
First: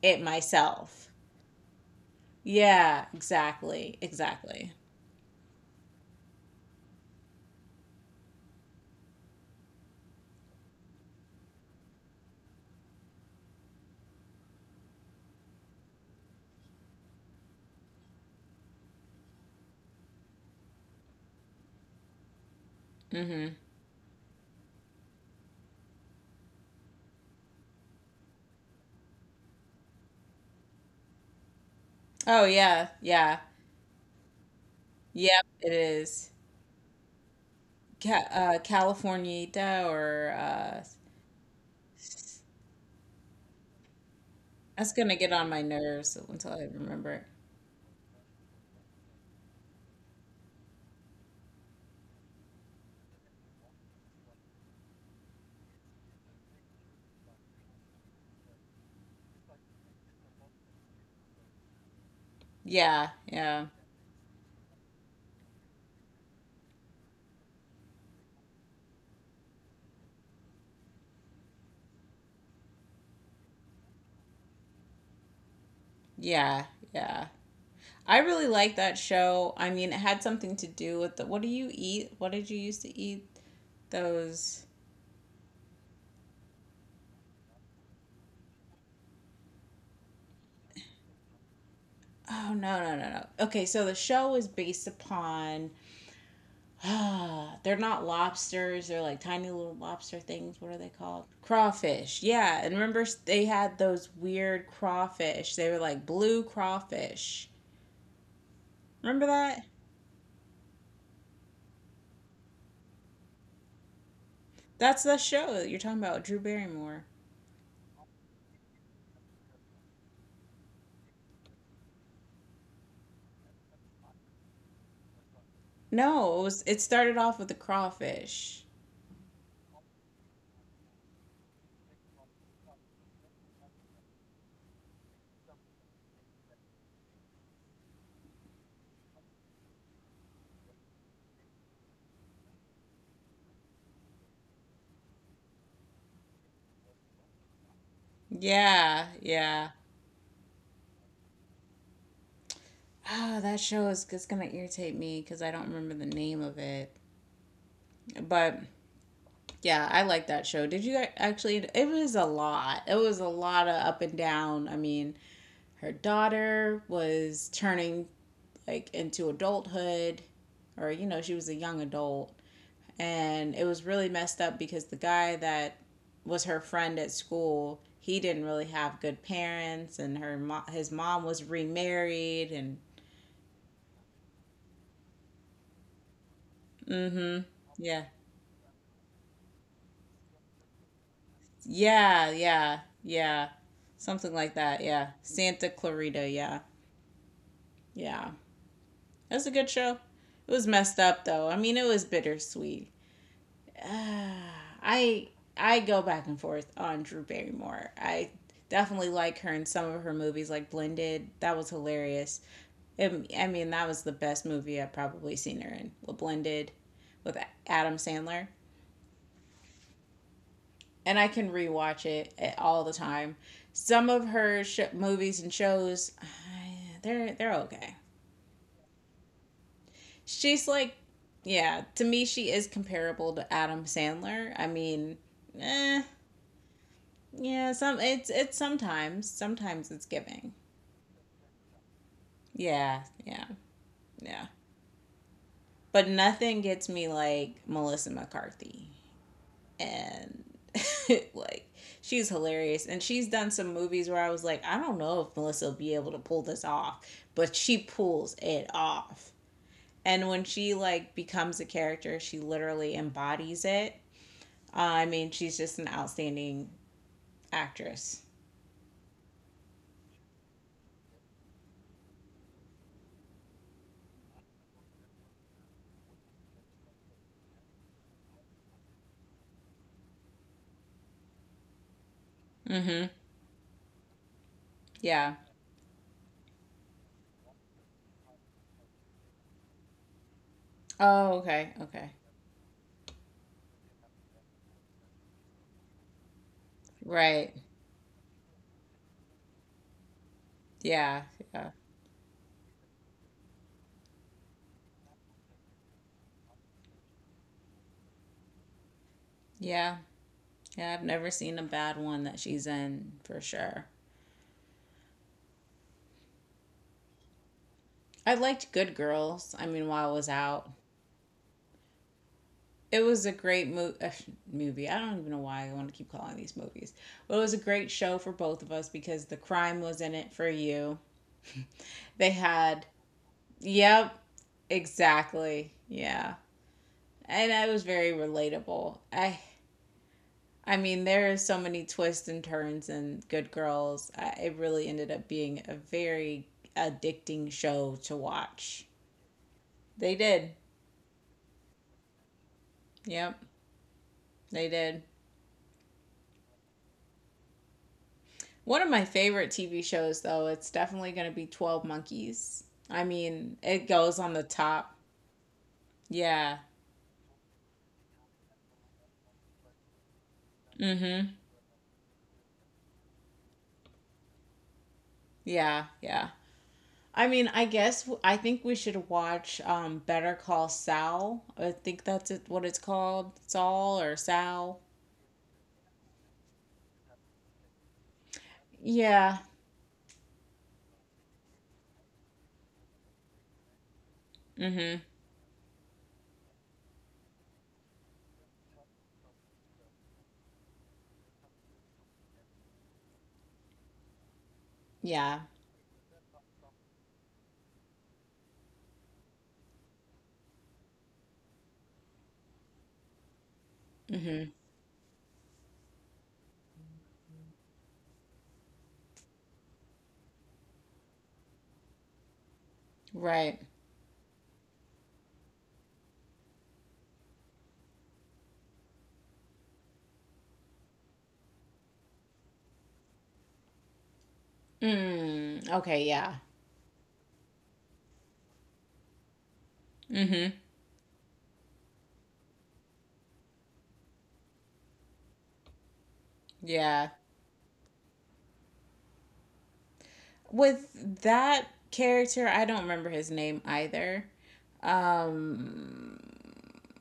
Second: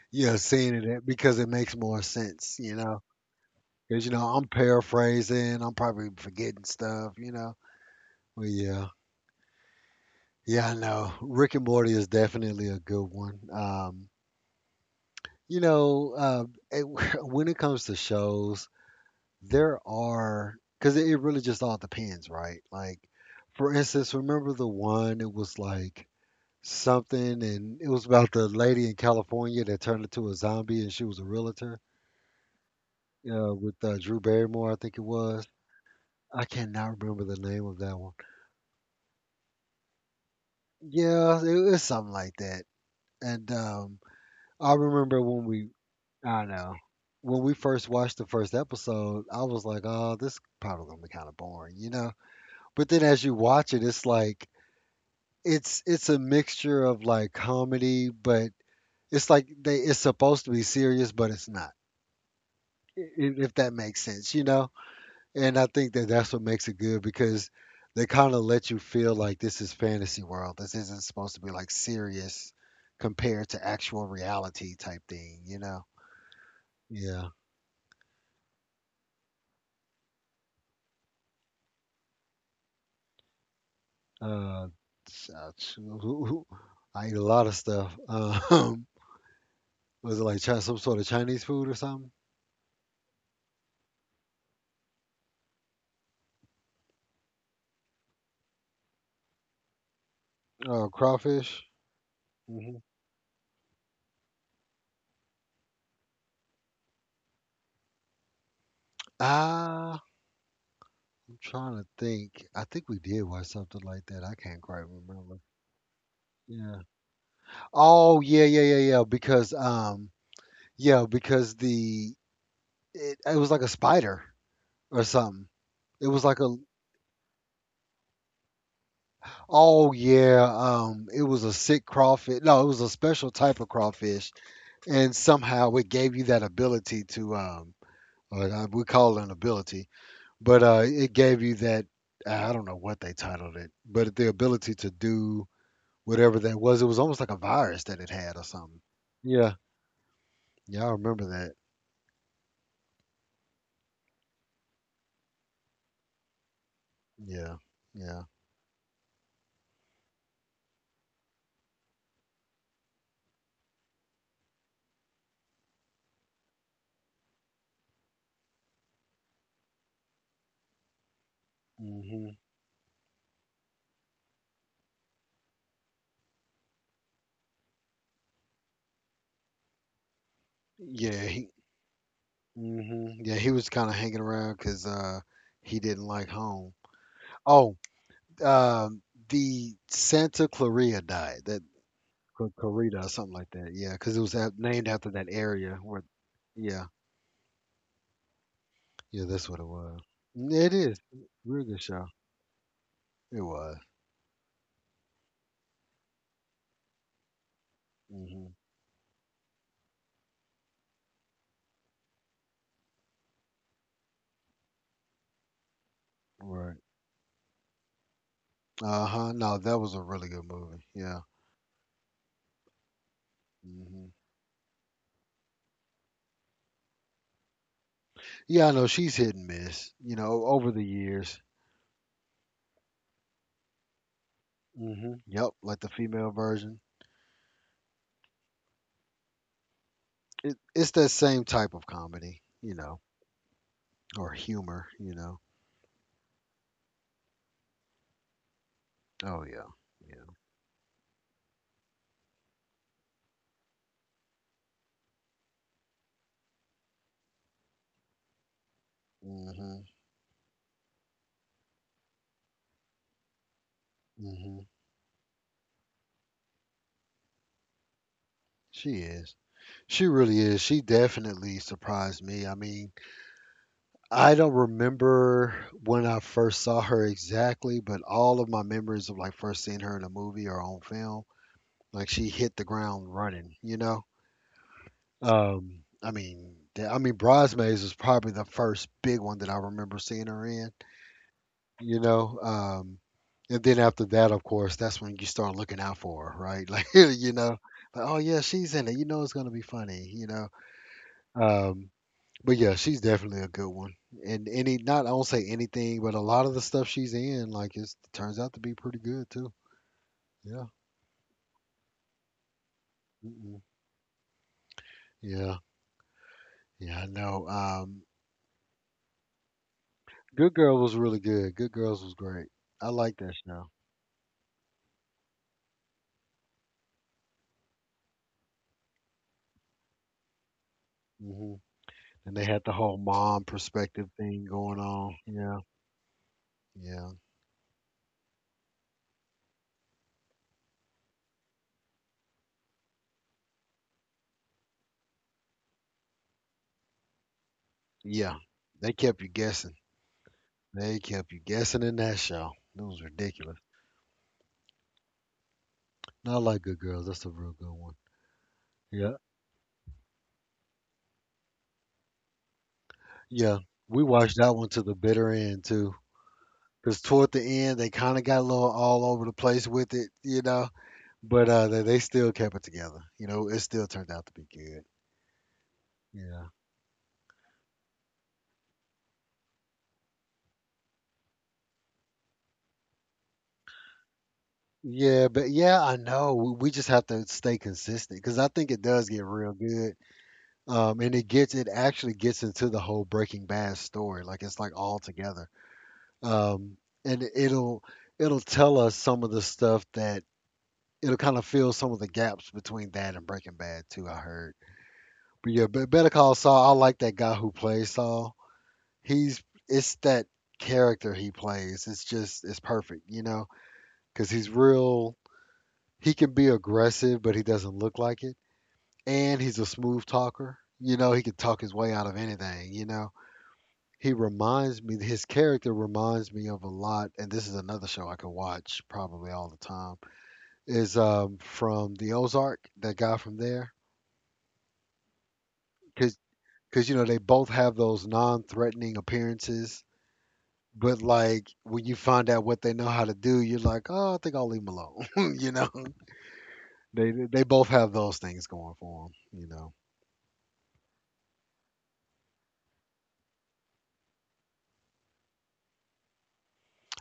Speaker 2: it
Speaker 1: Yeah, seeing it
Speaker 2: myself.
Speaker 1: because it makes more sense.
Speaker 2: Yeah, exactly.
Speaker 1: Because I'm
Speaker 2: Exactly.
Speaker 1: paraphrasing. I'm probably forgetting stuff. But yeah, yeah, I know. Rick and Morty is definitely a good one. You know, uh, it, (laughs) when it comes to shows, there are because it really just all depends, right? Like,
Speaker 2: Hmm.
Speaker 1: for instance, remember the one? It was like something, and it was about the lady in California that turned into a zombie, and she was a realtor,
Speaker 2: Oh yeah, yeah.
Speaker 1: with Drew Barrymore, I think it
Speaker 2: Yep,
Speaker 1: was.
Speaker 2: it is.
Speaker 1: I cannot remember the name of that one.
Speaker 2: Californieta or
Speaker 1: Yeah, it was something like
Speaker 2: s-
Speaker 1: that. And I
Speaker 2: that's gonna
Speaker 1: remember,
Speaker 2: get
Speaker 1: when
Speaker 2: on my
Speaker 1: we,
Speaker 2: nerves
Speaker 1: I don't
Speaker 2: until I
Speaker 1: know,
Speaker 2: remember it.
Speaker 1: when we first watched the first episode, I was like, "Oh, this probably gonna be kind of boring." But then as you watch it, it's like it's a mixture of, like, comedy, but it's like they it's supposed to be serious, but it's not.
Speaker 2: Yeah,
Speaker 1: If
Speaker 2: yeah,
Speaker 1: that makes sense, you know? And I think that's what makes it good because they kind of let you feel like this is fantasy world. This isn't supposed to be like serious compared to actual reality type thing, you know?
Speaker 2: yeah, yeah.
Speaker 1: Yeah.
Speaker 2: I really like that show. I mean, it had something to do with the, what do you eat? What did you used to eat? Those.
Speaker 1: Uh, s- uh, ch- who- who- I eat a lot of stuff. (laughs) Was it like some sort of Chinese food or something?
Speaker 2: Oh, no, no, no, no. Okay, so the show is based upon (sighs) they're not lobsters. They're like tiny little lobster things. What are they called?
Speaker 1: Crawfish?
Speaker 2: Crawfish. Yeah. And
Speaker 1: Hmm.
Speaker 2: remember, they had those weird crawfish. They were like blue crawfish. Remember that?
Speaker 1: Ah, I'm trying to think. I think we did watch something like that. I can't quite
Speaker 2: That's the
Speaker 1: remember.
Speaker 2: show that you're talking about, Drew
Speaker 1: Yeah.
Speaker 2: Barrymore.
Speaker 1: Oh yeah, yeah, yeah, yeah. Because yeah, because it was like a spider or something. It was like
Speaker 2: No, it
Speaker 1: a
Speaker 2: was. It started off with the crawfish.
Speaker 1: oh yeah, it was a sick crawfish. No, it was a special type of crawfish, and somehow it gave you that ability to we call it an ability, but it gave you that I don't know what they titled it, but the ability to do whatever that was. It was almost like a virus that it had or something.
Speaker 2: Yeah,
Speaker 1: Yeah,
Speaker 2: yeah.
Speaker 1: yeah, I remember that.
Speaker 2: Ah, oh, that show is just gonna irritate me because I don't remember the name of it.
Speaker 1: Yeah, yeah.
Speaker 2: But yeah, I like that show. Did you guys actually? It was a lot. It was a lot of up and down. I mean, her daughter was turning like into adulthood or you know she was a young adult
Speaker 1: Hmm.
Speaker 2: and it was really messed up because the guy that was her friend at school he didn't really have good parents and her his
Speaker 1: Yeah,
Speaker 2: mom was
Speaker 1: he,
Speaker 2: remarried and
Speaker 1: hmm, yeah, he was kind of hanging around because he didn't like home.
Speaker 2: mm-hmm
Speaker 1: Oh,
Speaker 2: yeah,
Speaker 1: um, the Santa Clarita diet, that
Speaker 2: yeah, yeah,
Speaker 1: Clarita or something like
Speaker 2: yeah,
Speaker 1: that. Yeah, because it was
Speaker 2: something like that.
Speaker 1: named
Speaker 2: Yeah,
Speaker 1: after that
Speaker 2: Santa
Speaker 1: area where.
Speaker 2: Clarita. Yeah,
Speaker 1: Yeah,
Speaker 2: yeah,
Speaker 1: yeah,
Speaker 2: that's
Speaker 1: that's
Speaker 2: a
Speaker 1: what it
Speaker 2: good show.
Speaker 1: was.
Speaker 2: It
Speaker 1: Yeah,
Speaker 2: was
Speaker 1: it is
Speaker 2: messed up though, I
Speaker 1: real
Speaker 2: mean,
Speaker 1: good
Speaker 2: it
Speaker 1: show.
Speaker 2: was bittersweet.
Speaker 1: It was.
Speaker 2: (sighs) uh, I I go back and forth on Drew Barrymore. I
Speaker 1: Hmm.
Speaker 2: definitely like her in some of her movies, like Blended. That was hilarious. I mean, that was the best movie I've probably seen her in. Well,
Speaker 1: Right.
Speaker 2: Blended with Adam Sandler,
Speaker 1: Uh huh. No, that was a really good movie.
Speaker 2: and
Speaker 1: Yeah.
Speaker 2: I can rewatch it all the time. Some
Speaker 1: Hmm.
Speaker 2: of her movies and shows, (sighs) they're okay.
Speaker 1: Yeah, I know she's hit and miss. You know,
Speaker 2: She's
Speaker 1: over the
Speaker 2: like,
Speaker 1: years.
Speaker 2: yeah, to me, she is comparable to Adam Sandler. I
Speaker 1: Hmm.
Speaker 2: mean,
Speaker 1: Yep, like the
Speaker 2: eh,
Speaker 1: female version.
Speaker 2: yeah, some it's sometimes it's giving.
Speaker 1: It's that same type of comedy, you know,
Speaker 2: Yeah, yeah,
Speaker 1: or
Speaker 2: yeah.
Speaker 1: humor, you know.
Speaker 2: But nothing gets me like Melissa McCarthy
Speaker 1: Oh yeah, yeah.
Speaker 2: and (laughs) like she's hilarious and she's done some movies where I was like I don't know if Melissa will be able to pull this off, but she pulls it off.
Speaker 1: Mhm,
Speaker 2: And when she like becomes a character, she literally embodies it.
Speaker 1: mhm.
Speaker 2: I mean, she's just an outstanding actress.
Speaker 1: She is. She really is. She definitely surprised me. I mean, I don't remember when I first saw her exactly, but all of my memories of like first seeing her in a movie or on film, like she hit the
Speaker 2: Mhm.
Speaker 1: ground running, you know.
Speaker 2: Yeah.
Speaker 1: I mean, I mean, Bridesmaids was probably the first big one that I remember seeing her in.
Speaker 2: Oh, okay.
Speaker 1: You
Speaker 2: Okay.
Speaker 1: know, um, and then after that of course that's when you start looking out for her, right? (laughs) Like, you know,
Speaker 2: Right.
Speaker 1: like, oh yeah, she's in it, you know, it's going to be funny, you know.
Speaker 2: Yeah, yeah,
Speaker 1: um but yeah, she's definitely a good one, and any, not, I won't say anything, but a lot of the stuff she's in, like it turns out to be pretty good too.
Speaker 2: yeah,
Speaker 1: Yeah.
Speaker 2: yeah. I've never seen a bad one that she's in for
Speaker 1: Mm-mm.
Speaker 2: sure.
Speaker 1: Yeah, yeah, I know.
Speaker 2: I liked Good Girls. I mean, while I was
Speaker 1: Good
Speaker 2: out,
Speaker 1: girl was really good, Good Girls was great. I
Speaker 2: it
Speaker 1: like
Speaker 2: was a
Speaker 1: that
Speaker 2: great
Speaker 1: show.
Speaker 2: movie. I don't even know why I want to keep calling these movies, but it was a great show for both of us because the crime was in it for you.
Speaker 1: Hmm.
Speaker 2: They
Speaker 1: And they had the
Speaker 2: had,
Speaker 1: whole mom perspective
Speaker 2: yep,
Speaker 1: thing going on, yeah,
Speaker 2: exactly, yeah,
Speaker 1: yeah.
Speaker 2: and it was very relatable. I mean, there are so many twists and turns in Good Girls. I, it really ended up being a very addicting show to
Speaker 1: Yeah,
Speaker 2: watch.
Speaker 1: they kept you guessing.
Speaker 2: They did.
Speaker 1: They kept you guessing in that show. It was
Speaker 2: Yep,
Speaker 1: ridiculous.
Speaker 2: they did.
Speaker 1: No, I like Good Girls. That's a real good one.
Speaker 2: One of my
Speaker 1: Yeah,
Speaker 2: favorite TV shows, though, it's definitely going to be 12 Monkeys. I
Speaker 1: yeah.
Speaker 2: mean, it
Speaker 1: We
Speaker 2: goes on
Speaker 1: watched
Speaker 2: the
Speaker 1: that one to the
Speaker 2: top.
Speaker 1: bitter end too,
Speaker 2: Yeah.
Speaker 1: because toward the end they kind of got a little all over the place with it, you know.
Speaker 2: Mm hmm.
Speaker 1: But uh, they still kept it together. You know, it still turned out to be good.
Speaker 2: Yeah, yeah.
Speaker 1: Yeah.
Speaker 2: I mean, I guess I think we should watch Better Call Saul. I think that's it, what it's called. Saul or Sal.
Speaker 1: Yeah, but yeah, I know. We just have to stay consistent because I think it does get
Speaker 2: Yeah.
Speaker 1: real good. And it actually gets into the whole Breaking Bad story. Like it's
Speaker 2: Mm
Speaker 1: like all
Speaker 2: hmm.
Speaker 1: together. Um, and it'll tell us some of the stuff that it'll kind of fill some of the gaps between that and Breaking Bad too. I heard,
Speaker 2: Yeah.
Speaker 1: but yeah, but Better Call Saul. I like that guy who plays Saul. He's it's that character he plays. It's just it's perfect, you know, because he's
Speaker 2: hmm
Speaker 1: real. He can be aggressive, but he doesn't look like it, and he's a smooth talker. You know, he can talk his way out of anything. You know,
Speaker 2: Right.
Speaker 1: he reminds me, his character reminds me of a lot, and this is another show I could watch probably all the time, is, from The Ozark, that guy from there,
Speaker 2: Mm. Okay. Yeah.
Speaker 1: because you know, they both have those non-threatening appearances,
Speaker 2: hmm
Speaker 1: but, like, when you find out what they know how to do, you're like, "Oh, I think I'll leave 'em alone," (laughs) you know?
Speaker 2: Yeah.
Speaker 1: They both have those things going for them, you know?
Speaker 2: With that character, I don't remember his name either. Um,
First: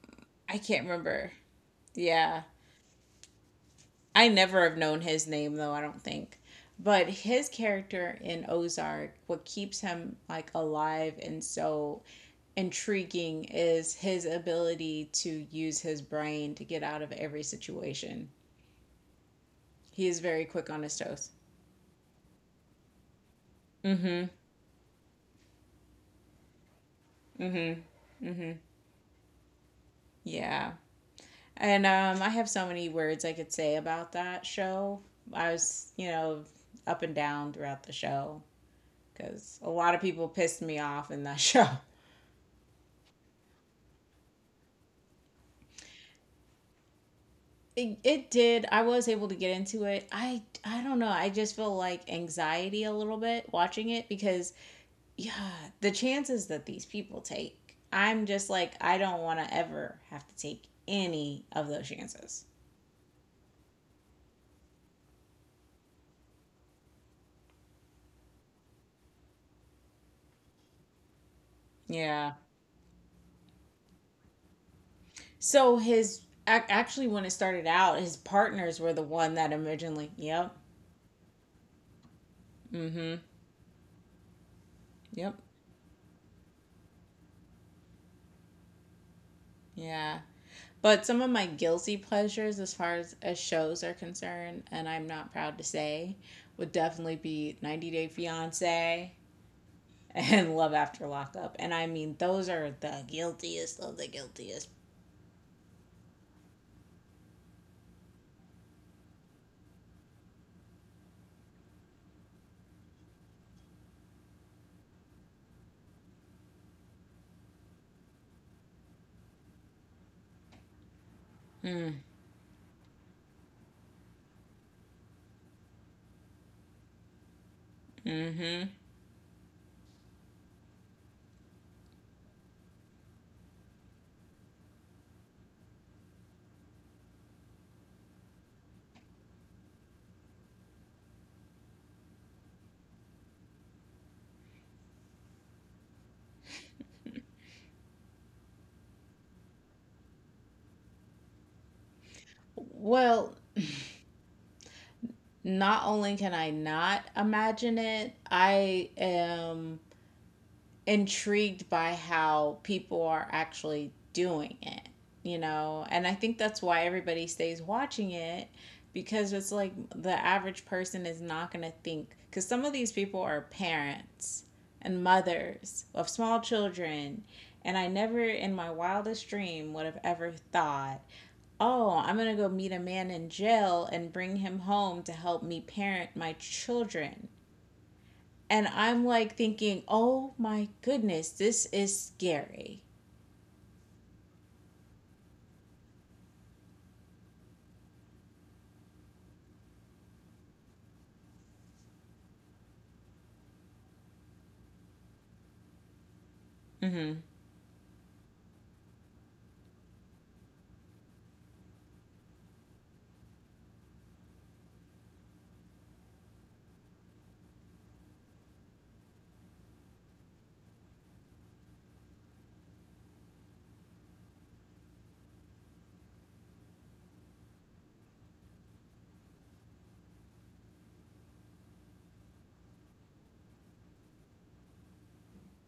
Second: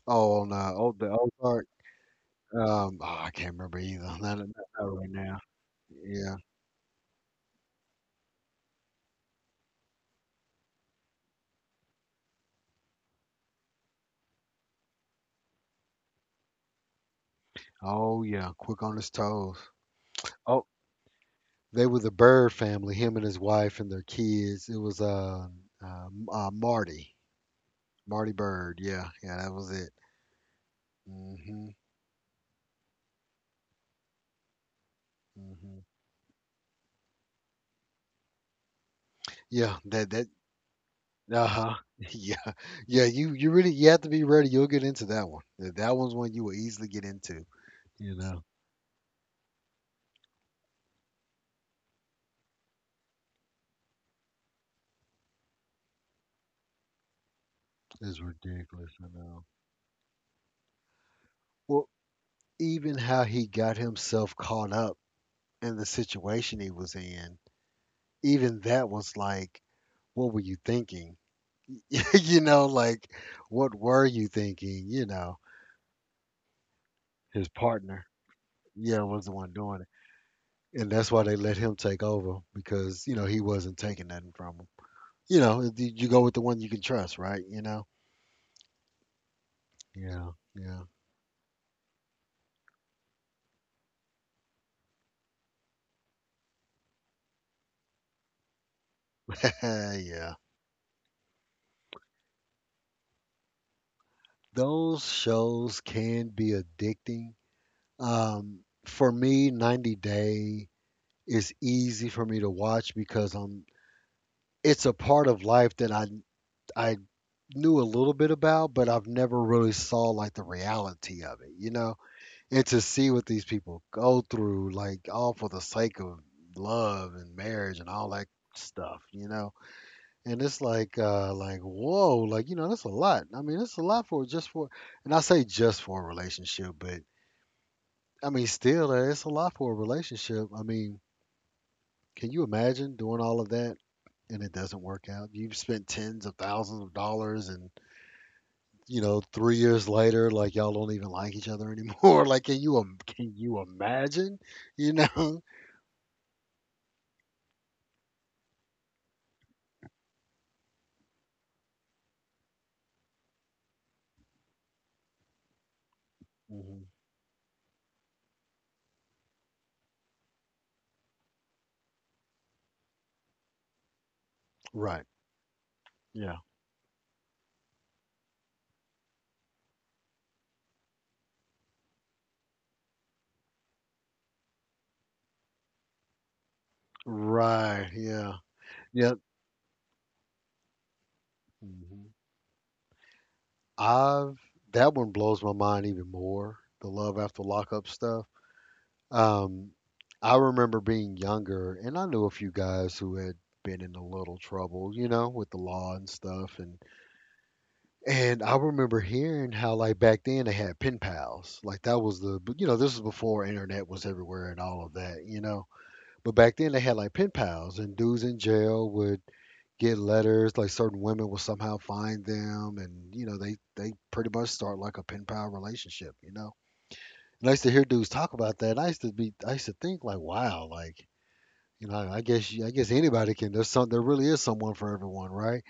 Speaker 1: Oh, on,
Speaker 2: I can't
Speaker 1: oh, The
Speaker 2: remember.
Speaker 1: Ozark,
Speaker 2: Yeah.
Speaker 1: oh, I can't remember either,
Speaker 2: I
Speaker 1: not not
Speaker 2: never have known
Speaker 1: right
Speaker 2: his
Speaker 1: now.
Speaker 2: name though, I don't
Speaker 1: Yeah.
Speaker 2: think. But his character in Ozark, what keeps him like alive and so intriguing is his ability to use his brain to get out of every
Speaker 1: Oh,
Speaker 2: situation.
Speaker 1: yeah, quick on his toes.
Speaker 2: He is very
Speaker 1: Oh,
Speaker 2: quick on his toes.
Speaker 1: they were the Bird family, him and his wife and their
Speaker 2: Mm-hmm.
Speaker 1: kids. It was uh, Marty,
Speaker 2: Mm-hmm.
Speaker 1: Marty Bird. Yeah, yeah, that was it.
Speaker 2: Yeah.
Speaker 1: Hmm.
Speaker 2: And I have so many words I could say about that show. I
Speaker 1: Hmm.
Speaker 2: was, you know, up and down throughout the show because a
Speaker 1: Yeah,
Speaker 2: lot of
Speaker 1: that that.
Speaker 2: people pissed me off in that (laughs)
Speaker 1: Uh
Speaker 2: show.
Speaker 1: huh. (laughs) Yeah, yeah. You really you have to be ready. You'll get into that one. That one you will easily get into.
Speaker 2: It,
Speaker 1: You
Speaker 2: it
Speaker 1: know,
Speaker 2: did. I was able to get into it. I don't know. I just feel like anxiety a little bit watching it because yeah, the chances that these people take.
Speaker 1: it's
Speaker 2: I'm just like
Speaker 1: ridiculous.
Speaker 2: I
Speaker 1: I
Speaker 2: don't want
Speaker 1: know.
Speaker 2: to ever have to take any of
Speaker 1: Well,
Speaker 2: those chances.
Speaker 1: even how he got himself caught up in the situation he was in, even that was like, what were you thinking? (laughs)
Speaker 2: Yeah.
Speaker 1: You know, like, what were you thinking? You know,
Speaker 2: So his actually when it
Speaker 1: his
Speaker 2: started out,
Speaker 1: partner,
Speaker 2: his partners were
Speaker 1: yeah,
Speaker 2: the
Speaker 1: was the
Speaker 2: one that
Speaker 1: one doing
Speaker 2: originally. Yep.
Speaker 1: it. And that's why they let him take over because, you
Speaker 2: Mm-hmm.
Speaker 1: know, he wasn't taking nothing from him.
Speaker 2: Yep.
Speaker 1: You know, you go with the one you can trust, right? You know?
Speaker 2: Yeah.
Speaker 1: Yeah, yeah.
Speaker 2: But some of my guilty pleasures, as far as shows are concerned, and I'm not proud to say, would definitely be 90 Day Fiance
Speaker 1: (laughs) Yeah.
Speaker 2: and (laughs) Love After Lockup. And I mean, those are the guiltiest of the guiltiest.
Speaker 1: Those shows can be addicting. Um, for me, 90 Day is easy for me to watch because it's a part of life that I knew a little bit about, but I've never really saw like the reality of it, you
Speaker 2: Mm.
Speaker 1: know? And to see what these people go through, like all for the sake of love and marriage and all that
Speaker 2: hmm
Speaker 1: stuff, you know? And it's like whoa, like you know, that's a lot. I mean, it's a lot for just for and I say just for a relationship, but I mean still it's a lot for a relationship. I mean, can you imagine doing all of that and it doesn't work out? You've spent tens of thousands of dollars and you know, 3 years later, like, y'all don't even like each other anymore. (laughs) Like, can
Speaker 2: Well,
Speaker 1: you imagine? You know? (laughs)
Speaker 2: not only can I not imagine it, I am intrigued by how people are actually doing it, you know? And I think that's
Speaker 1: Mhm.
Speaker 2: why everybody stays watching it because it's like the average person is not going to think because some of these people are parents and
Speaker 1: Right.
Speaker 2: mothers of
Speaker 1: Yeah.
Speaker 2: small children and I never in my wildest dream would have ever thought, oh, I'm going to go meet a man in jail and bring him home to help me parent my children
Speaker 1: Right. Yeah.
Speaker 2: and I'm
Speaker 1: Yeah.
Speaker 2: like thinking, oh my goodness, this is
Speaker 1: Hmm.
Speaker 2: scary.
Speaker 1: I've That one blows my mind even more. The love after lockup stuff. Um, I remember being younger, and I knew a few guys who had been in a little trouble, you know, with the law and stuff, and
Speaker 2: Mm-hmm.
Speaker 1: And I remember hearing how, like, back then they had pen pals. Like, that was the, you know, this was before internet was everywhere and all of that, you know. But back then they had, like, pen pals, and dudes in jail would get letters, like, certain women would somehow find them, and, you know, they pretty much start, like, a pen pal relationship, you know. And I used to hear dudes talk about that. And I used to think, like, wow, like, you know, I guess, I guess anybody can, there really is someone for everyone, right?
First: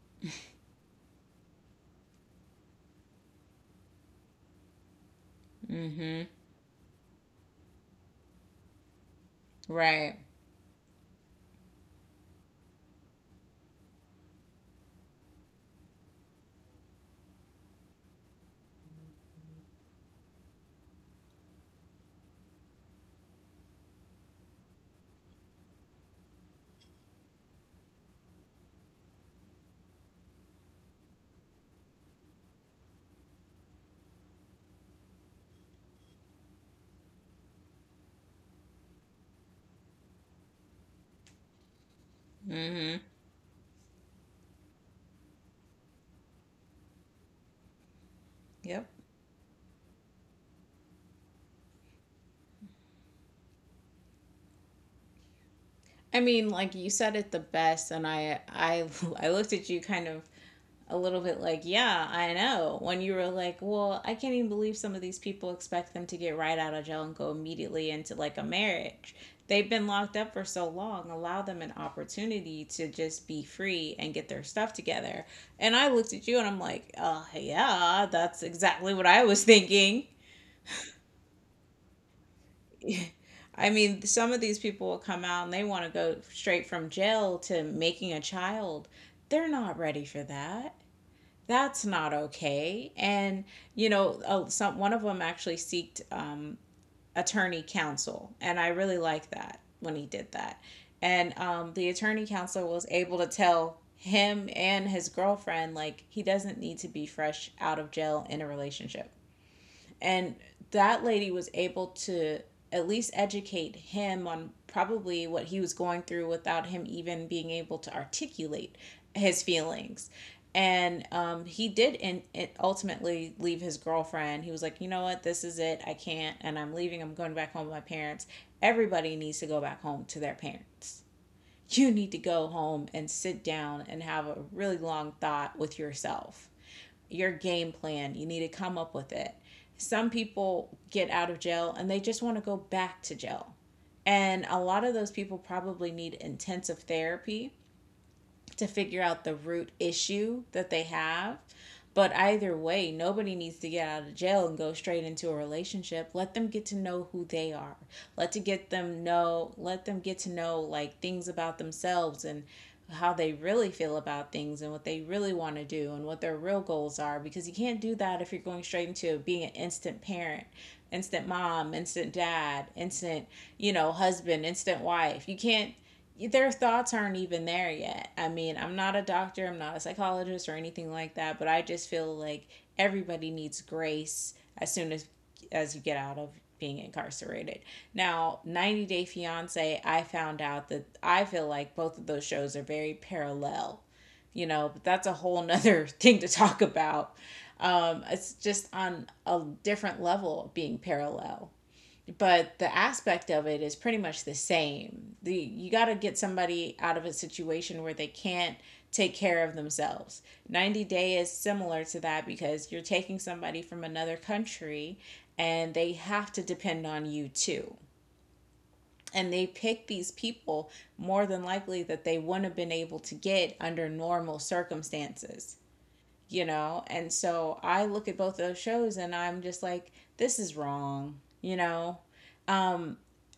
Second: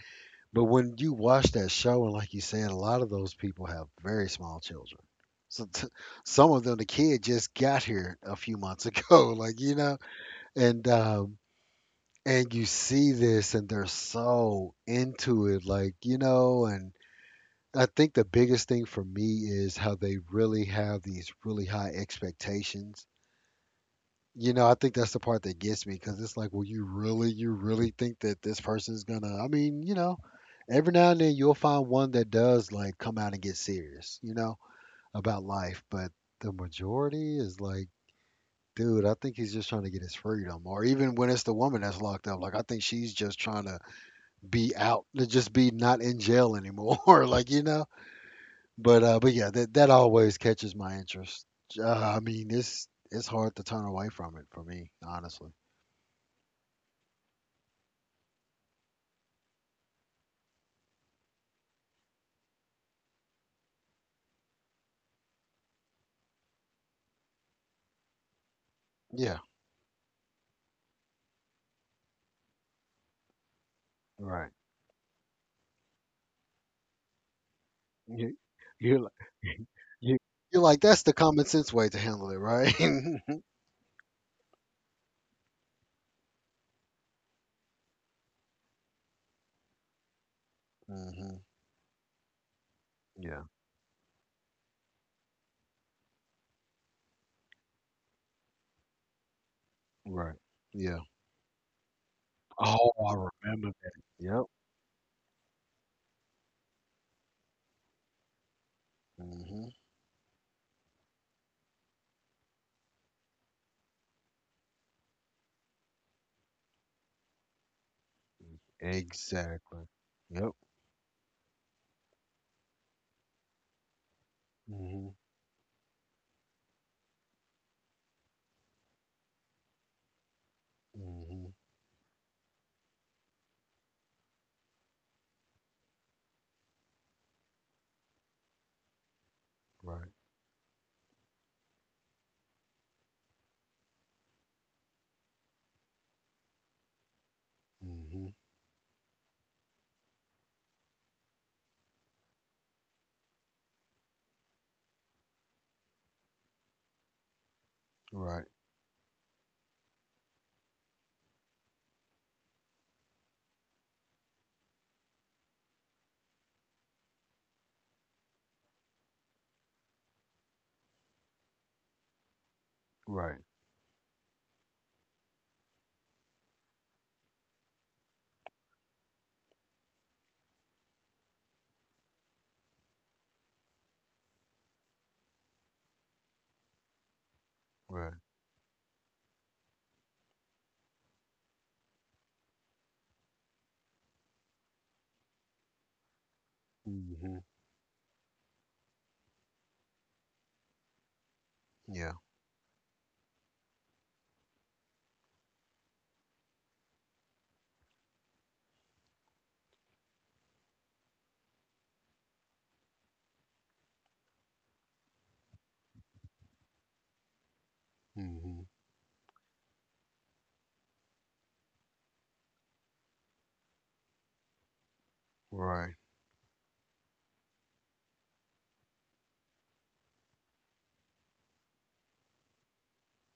Speaker 1: But when you watch that show, and like you said, a lot of those people have very small children. So
Speaker 2: Mm-hmm.
Speaker 1: some of them, the kid just got here a few months ago, (laughs) like you know,
Speaker 2: Right.
Speaker 1: and um, and you see this, and they're so into it, like you know, and I think the biggest thing for me is how they really have these really high expectations, you know, I think that's the part that gets me because it's like, well, you really think that this person's gonna? I mean, you know, every now and then you'll find one that does like come out and get serious, you know, about life. But the majority is like, dude, I think he's just trying to get his freedom. Or even when it's the woman that's locked up, like I think
Speaker 2: Mm-hmm.
Speaker 1: she's just trying to be out, to just be not in jail anymore, (laughs) like you know.
Speaker 2: Yep.
Speaker 1: But yeah, that always catches my interest. Uh, I mean, it's hard to turn away from it for me, honestly.
Speaker 2: I mean, like you said it the best, and I (laughs) I looked at you kind of a little bit like, yeah, I know. When you were like, well, I can't even believe some of these people expect them to get right out of jail and go immediately into like a marriage.
Speaker 1: Yeah.
Speaker 2: They've been locked up for so long. Allow them an opportunity to just be free and get their
Speaker 1: Right.
Speaker 2: stuff together. And I looked at you and I'm like, yeah,
Speaker 1: You,
Speaker 2: that's exactly
Speaker 1: you're
Speaker 2: what
Speaker 1: like,
Speaker 2: I was
Speaker 1: (laughs)
Speaker 2: thinking.
Speaker 1: you, you're like, that's the common sense way to handle it, right? (laughs)
Speaker 2: (laughs)
Speaker 1: Hmm.
Speaker 2: I mean, some of these people will come out and they want to go straight from jail to making a child. They're not ready for that. That's not okay.
Speaker 1: Yeah.
Speaker 2: And you know, some one of them actually seeked attorney counsel, and I really like that when he did
Speaker 1: Right.
Speaker 2: that.
Speaker 1: Yeah.
Speaker 2: And the attorney counsel was
Speaker 1: Oh,
Speaker 2: able to
Speaker 1: I remember
Speaker 2: tell
Speaker 1: that. Yep.
Speaker 2: him and his girlfriend like he doesn't need to be fresh out of jail in a relationship.
Speaker 1: Hmm.
Speaker 2: And that lady was able to at least educate him on probably what he was going through without him even being able to articulate his
Speaker 1: Exactly.
Speaker 2: feelings.
Speaker 1: Yep.
Speaker 2: And he did ultimately leave his girlfriend. He was like, you know
Speaker 1: Hmm.
Speaker 2: what, this is it. I can't, and I'm leaving. I'm going back home to my parents. Everybody needs to go back home to their parents.
Speaker 1: Hmm.
Speaker 2: You need to go home and sit down and have a really long thought with yourself your game plan. You need to come up with it. Some
Speaker 1: Right.
Speaker 2: people get out of jail and they just want to go back to jail. And a lot of those people probably need intensive therapy
Speaker 1: Hmm.
Speaker 2: to figure out the root issue that they have. But either way, nobody needs to get out of jail and go straight into a relationship. Let them get to know who they are. Let to
Speaker 1: Right.
Speaker 2: get them know, let them get to know like things about themselves and how they really feel about things and what they really want to do and what their real goals are because you can't do that if you're going straight into being an instant parent instant mom instant dad instant
Speaker 1: Right.
Speaker 2: you know husband instant wife you can't their thoughts aren't even there yet. I mean, I'm not a doctor, I'm not a psychologist or anything like that, but I just feel like everybody needs grace as soon as you get out of being incarcerated.
Speaker 1: Right.
Speaker 2: Now, 90 Day Fiance, I found out that I feel like both of those shows are very parallel, you know, but that's a whole nother (laughs) thing to talk about.
Speaker 1: Hmm.
Speaker 2: It's just on a different level being parallel
Speaker 1: Yeah.
Speaker 2: but the aspect of it is pretty much the same. The you got to get somebody out of a situation where they can't take care of themselves. 90 day is similar to that because you're taking somebody from another country and they have to depend on you too.
Speaker 1: Hmm.
Speaker 2: And they pick these people more than likely that they wouldn't have been able to get under normal circumstances,
Speaker 1: Right.
Speaker 2: you know? And so I look at both those shows and I'm just like, this is wrong, you know?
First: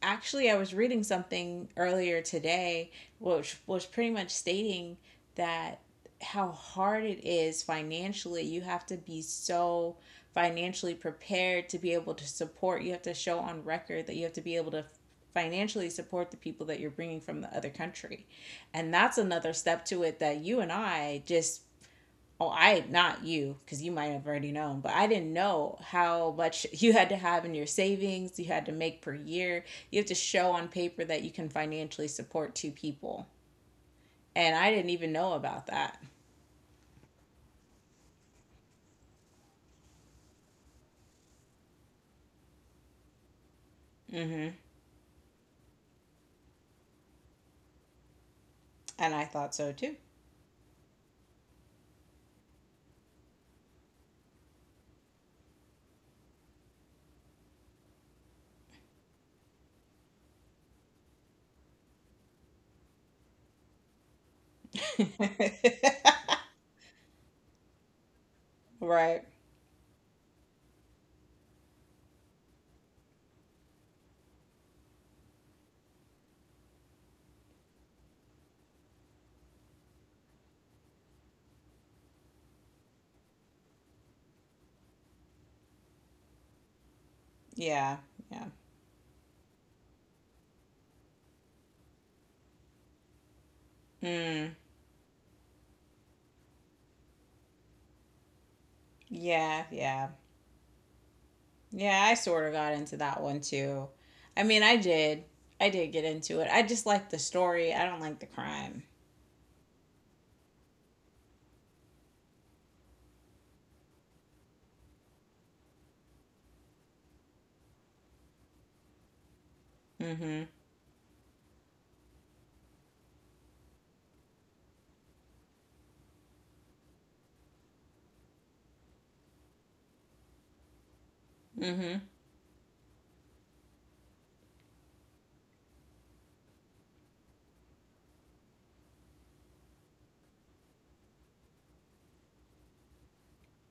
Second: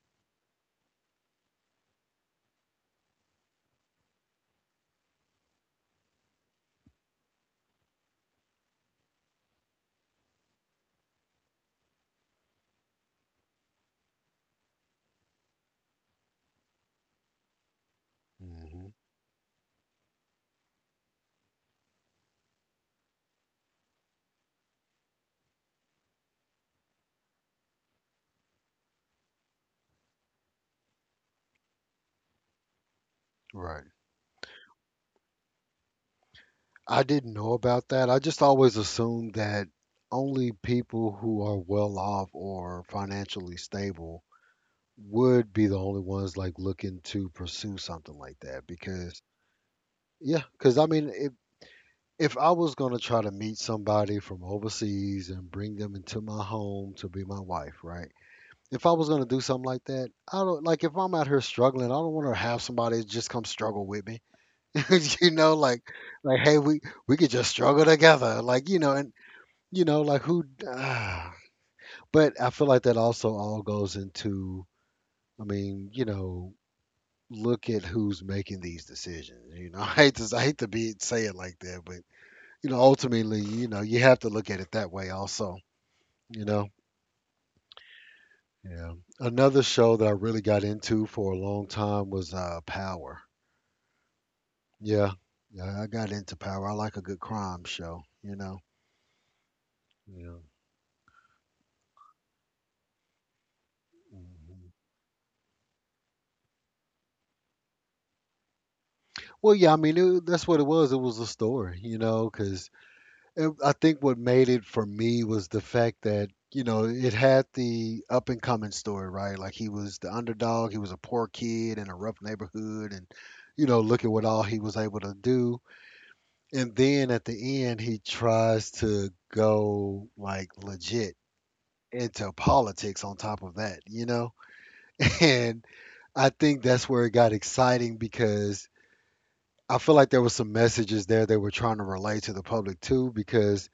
Speaker 2: Actually, I was reading something earlier today, which was pretty much stating that how hard it is financially. You have to be so financially prepared to be able to support. You have to show on record that you have to be able to financially support the people that you're bringing from the other country.
Speaker 1: Hmm.
Speaker 2: And that's another step to it that you and I just oh, I not you because you might have already known, but I didn't know how much (laughs) you had to have in your savings. You had to make per year. You have to show on paper that you can financially support two people,
Speaker 1: Right.
Speaker 2: and I didn't even know about that.
Speaker 1: I didn't know about that. I just always assumed that only people who are well off or financially stable
Speaker 2: Hmm
Speaker 1: would be the only ones like looking to pursue something like that
Speaker 2: And
Speaker 1: because
Speaker 2: I thought so too.
Speaker 1: yeah because I mean if if I was going to try to meet somebody from overseas and bring them into my home to be my wife, right? If I was going to do something like that, I don't like if I'm out here struggling, I don't want to have somebody just come struggle with me. (laughs) You know, like
Speaker 2: (laughs)
Speaker 1: hey, we could just struggle together, like you know. And
Speaker 2: right?
Speaker 1: you know, like who Uh, (sighs) but I feel like that also all goes into, I mean, you know, look at who's making these decisions. You know, (laughs) I hate to be say it like that, but you know, ultimately, you know, you have to look at it that way also. You know,
Speaker 2: Yeah. Yeah.
Speaker 1: yeah. Another show that I really got into for a long time was Power.
Speaker 2: Mm,
Speaker 1: Yeah, yeah, I got into Power. I like a good crime show. You know.
Speaker 2: yeah, yeah.
Speaker 1: Yeah.
Speaker 2: Yeah, I sort of got into that one too. I mean,
Speaker 1: Mhm.
Speaker 2: I did. I did get into it. I just like the story. I don't like the crime.
Speaker 1: Well, yeah, I mean, it, that's what it was. It was a story, you know, 'cause and I think what made it for me was the fact that, you know, it had the up and coming story, right? Like he was the
Speaker 2: Mm-hmm.
Speaker 1: underdog, he was a poor kid in a rough neighborhood, and, you know, look at what all he was able to do. And then at the end, he tries to go like legit
Speaker 2: Mm-hmm.
Speaker 1: into politics on top of that, you know? (laughs) And I think that's where it got exciting because I feel like there were some messages there they were trying to relate to the public too, because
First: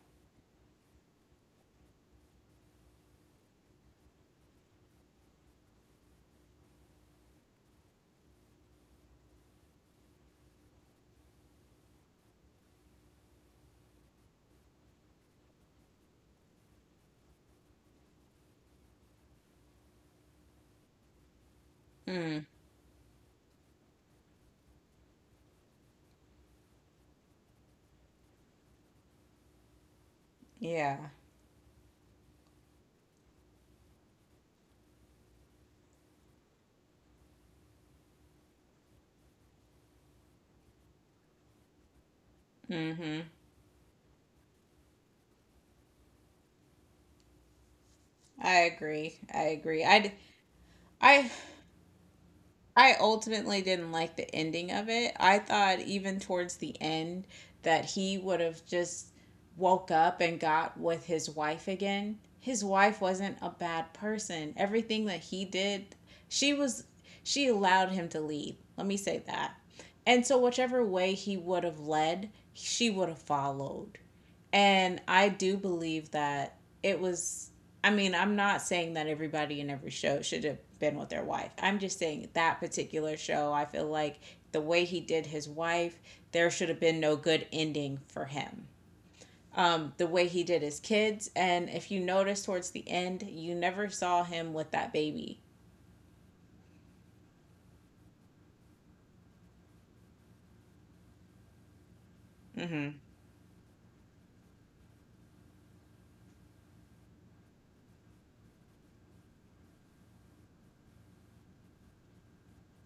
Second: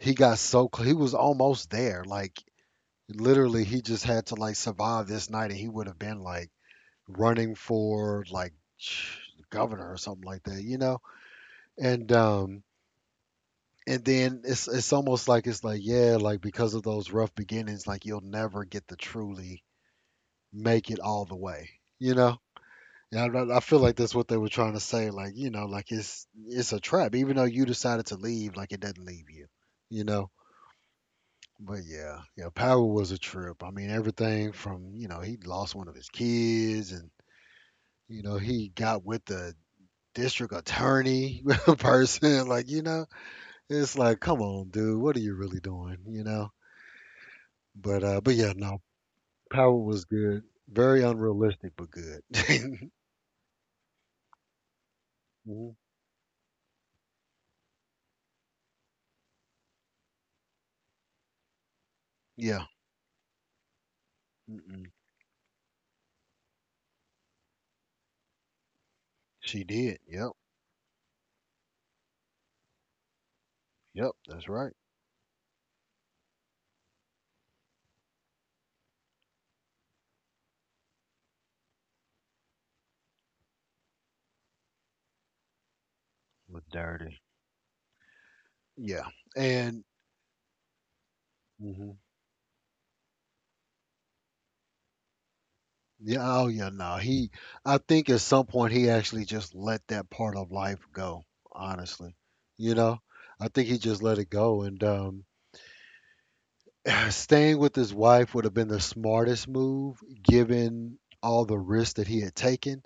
Speaker 1: he got so cl- he was almost there. Like literally, he just had to like survive this night, and he would have been like running for like (sniffs) governor or something like that, you know. And um, and then it's almost like it's like yeah, like because of those rough beginnings, like you'll never get to truly make it all the way, you know.
Speaker 2: Mm,
Speaker 1: Yeah, I feel like that's what they were trying to say, like you know, like it's a trap. Even though you decided to leave, like it doesn't leave you, you know.
Speaker 2: yeah.
Speaker 1: But yeah, yeah, Power was a trip. I mean, everything from, you know, he lost one of his kids and, you know, he got with the district attorney (laughs) person. Like, you know,
Speaker 2: hmm
Speaker 1: it's like, come on, dude, what are you really doing? You know? But but yeah,
Speaker 2: I
Speaker 1: no,
Speaker 2: agree. I
Speaker 1: Power
Speaker 2: agree.
Speaker 1: was good. Very
Speaker 2: I,
Speaker 1: unrealistic, but good. (laughs)
Speaker 2: I ultimately didn't like the ending of it. I
Speaker 1: Mhm.
Speaker 2: thought even towards the end that he would have just woke up and got with his wife again. His
Speaker 1: Yeah.
Speaker 2: wife wasn't a bad person.
Speaker 1: Mm-mm.
Speaker 2: Everything that he did, she was, she allowed him to lead. Let me say that.
Speaker 1: She did.
Speaker 2: And
Speaker 1: Yep.
Speaker 2: so, whichever way he would have led, she would have followed.
Speaker 1: Yep, that's right.
Speaker 2: And I do believe that it was I mean, I'm not saying that everybody in every show should have been with their wife. I'm just saying that particular show, I feel like the way he did his wife, there
Speaker 1: Was
Speaker 2: should have been no
Speaker 1: dirty.
Speaker 2: good ending for him.
Speaker 1: Yeah. And
Speaker 2: The way he did his kids, and if you notice towards the end, you never saw him with that baby.
Speaker 1: yeah, oh yeah, no. He I think at some point he actually just let that part of life go, honestly. You
Speaker 2: Mm-hmm.
Speaker 1: know? I think he just let it go and (sighs) staying with his wife would have been the smartest move given all the risks that he had taken,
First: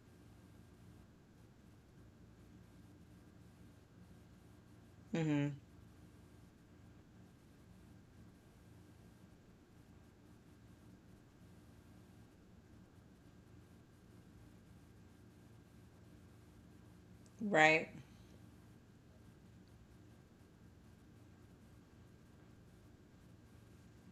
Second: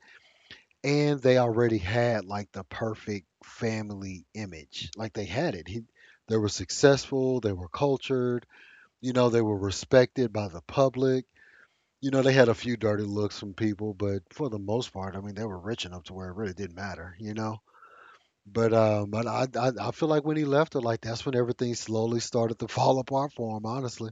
Speaker 1: and they already had like the perfect family image. Like they
Speaker 2: Mm-hmm.
Speaker 1: had it. He they were successful, they were cultured, you know, they were respected by the public, you know, they had a few dirty looks from people, but for the most part, I mean, they were rich enough to where it really didn't matter, you know.
Speaker 2: Right?
Speaker 1: But I feel like when he left her, like that's when everything slowly started to (laughs) fall apart for him, honestly.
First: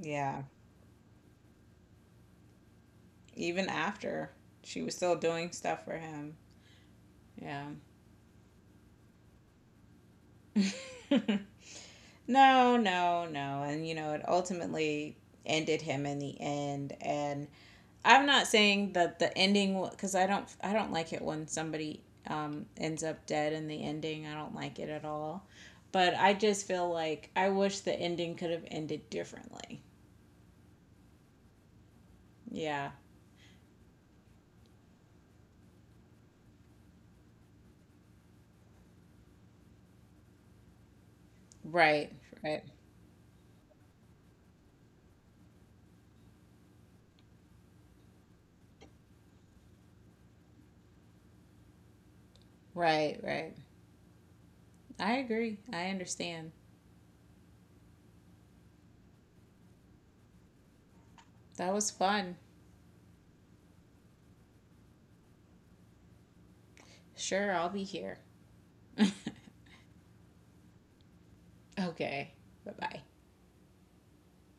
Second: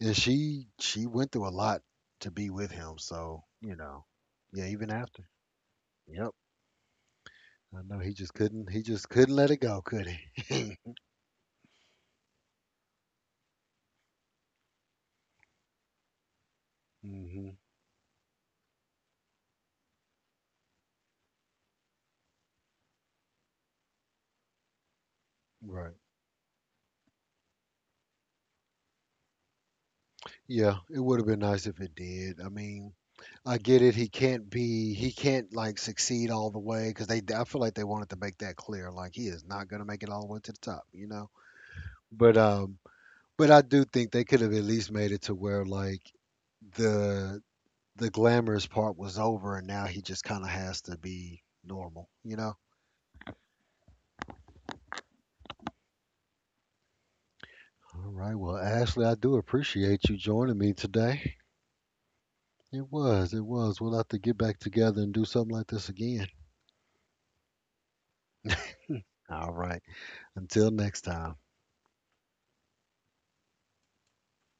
Speaker 1: And
Speaker 2: Yeah.
Speaker 1: she went through a lot to be with him, so
Speaker 2: Even
Speaker 1: you know,
Speaker 2: after,
Speaker 1: yeah,
Speaker 2: she
Speaker 1: even
Speaker 2: was still
Speaker 1: after.
Speaker 2: doing stuff for
Speaker 1: Yep,
Speaker 2: him. Yeah.
Speaker 1: I know he just couldn't let it go, could he?
Speaker 2: (laughs) No, no, no. And, you know, it ultimately ended him in the end.
Speaker 1: (laughs)
Speaker 2: And
Speaker 1: hmm
Speaker 2: I'm not saying that the ending, because I don't like it when somebody ends up dead in the ending. I don't like it at all.
Speaker 1: Right.
Speaker 2: But I just feel like I wish the ending could have ended differently.
Speaker 1: Yeah, it would have been nice if it did. I
Speaker 2: Yeah.
Speaker 1: mean, I get it. He can't be. He can't like succeed all the way because they. I feel like they wanted to make that clear. Like he is not gonna make it all the way to the top. You know.
Speaker 2: Right.
Speaker 1: But
Speaker 2: Right.
Speaker 1: um. But I do think they could have at least made it to where like the the glamorous part was over and now he just kind of has to be normal. You know.
Speaker 2: Right. Right. I agree. I understand.
Speaker 1: All right. Well, Ashley, I do appreciate you joining me today.
Speaker 2: That was fun.
Speaker 1: It was. It was. We'll have to get back together and do something like this again.
Speaker 2: Sure, I'll be here. (laughs)
Speaker 1: All right. Until next time.
Speaker 2: okay. Bye bye.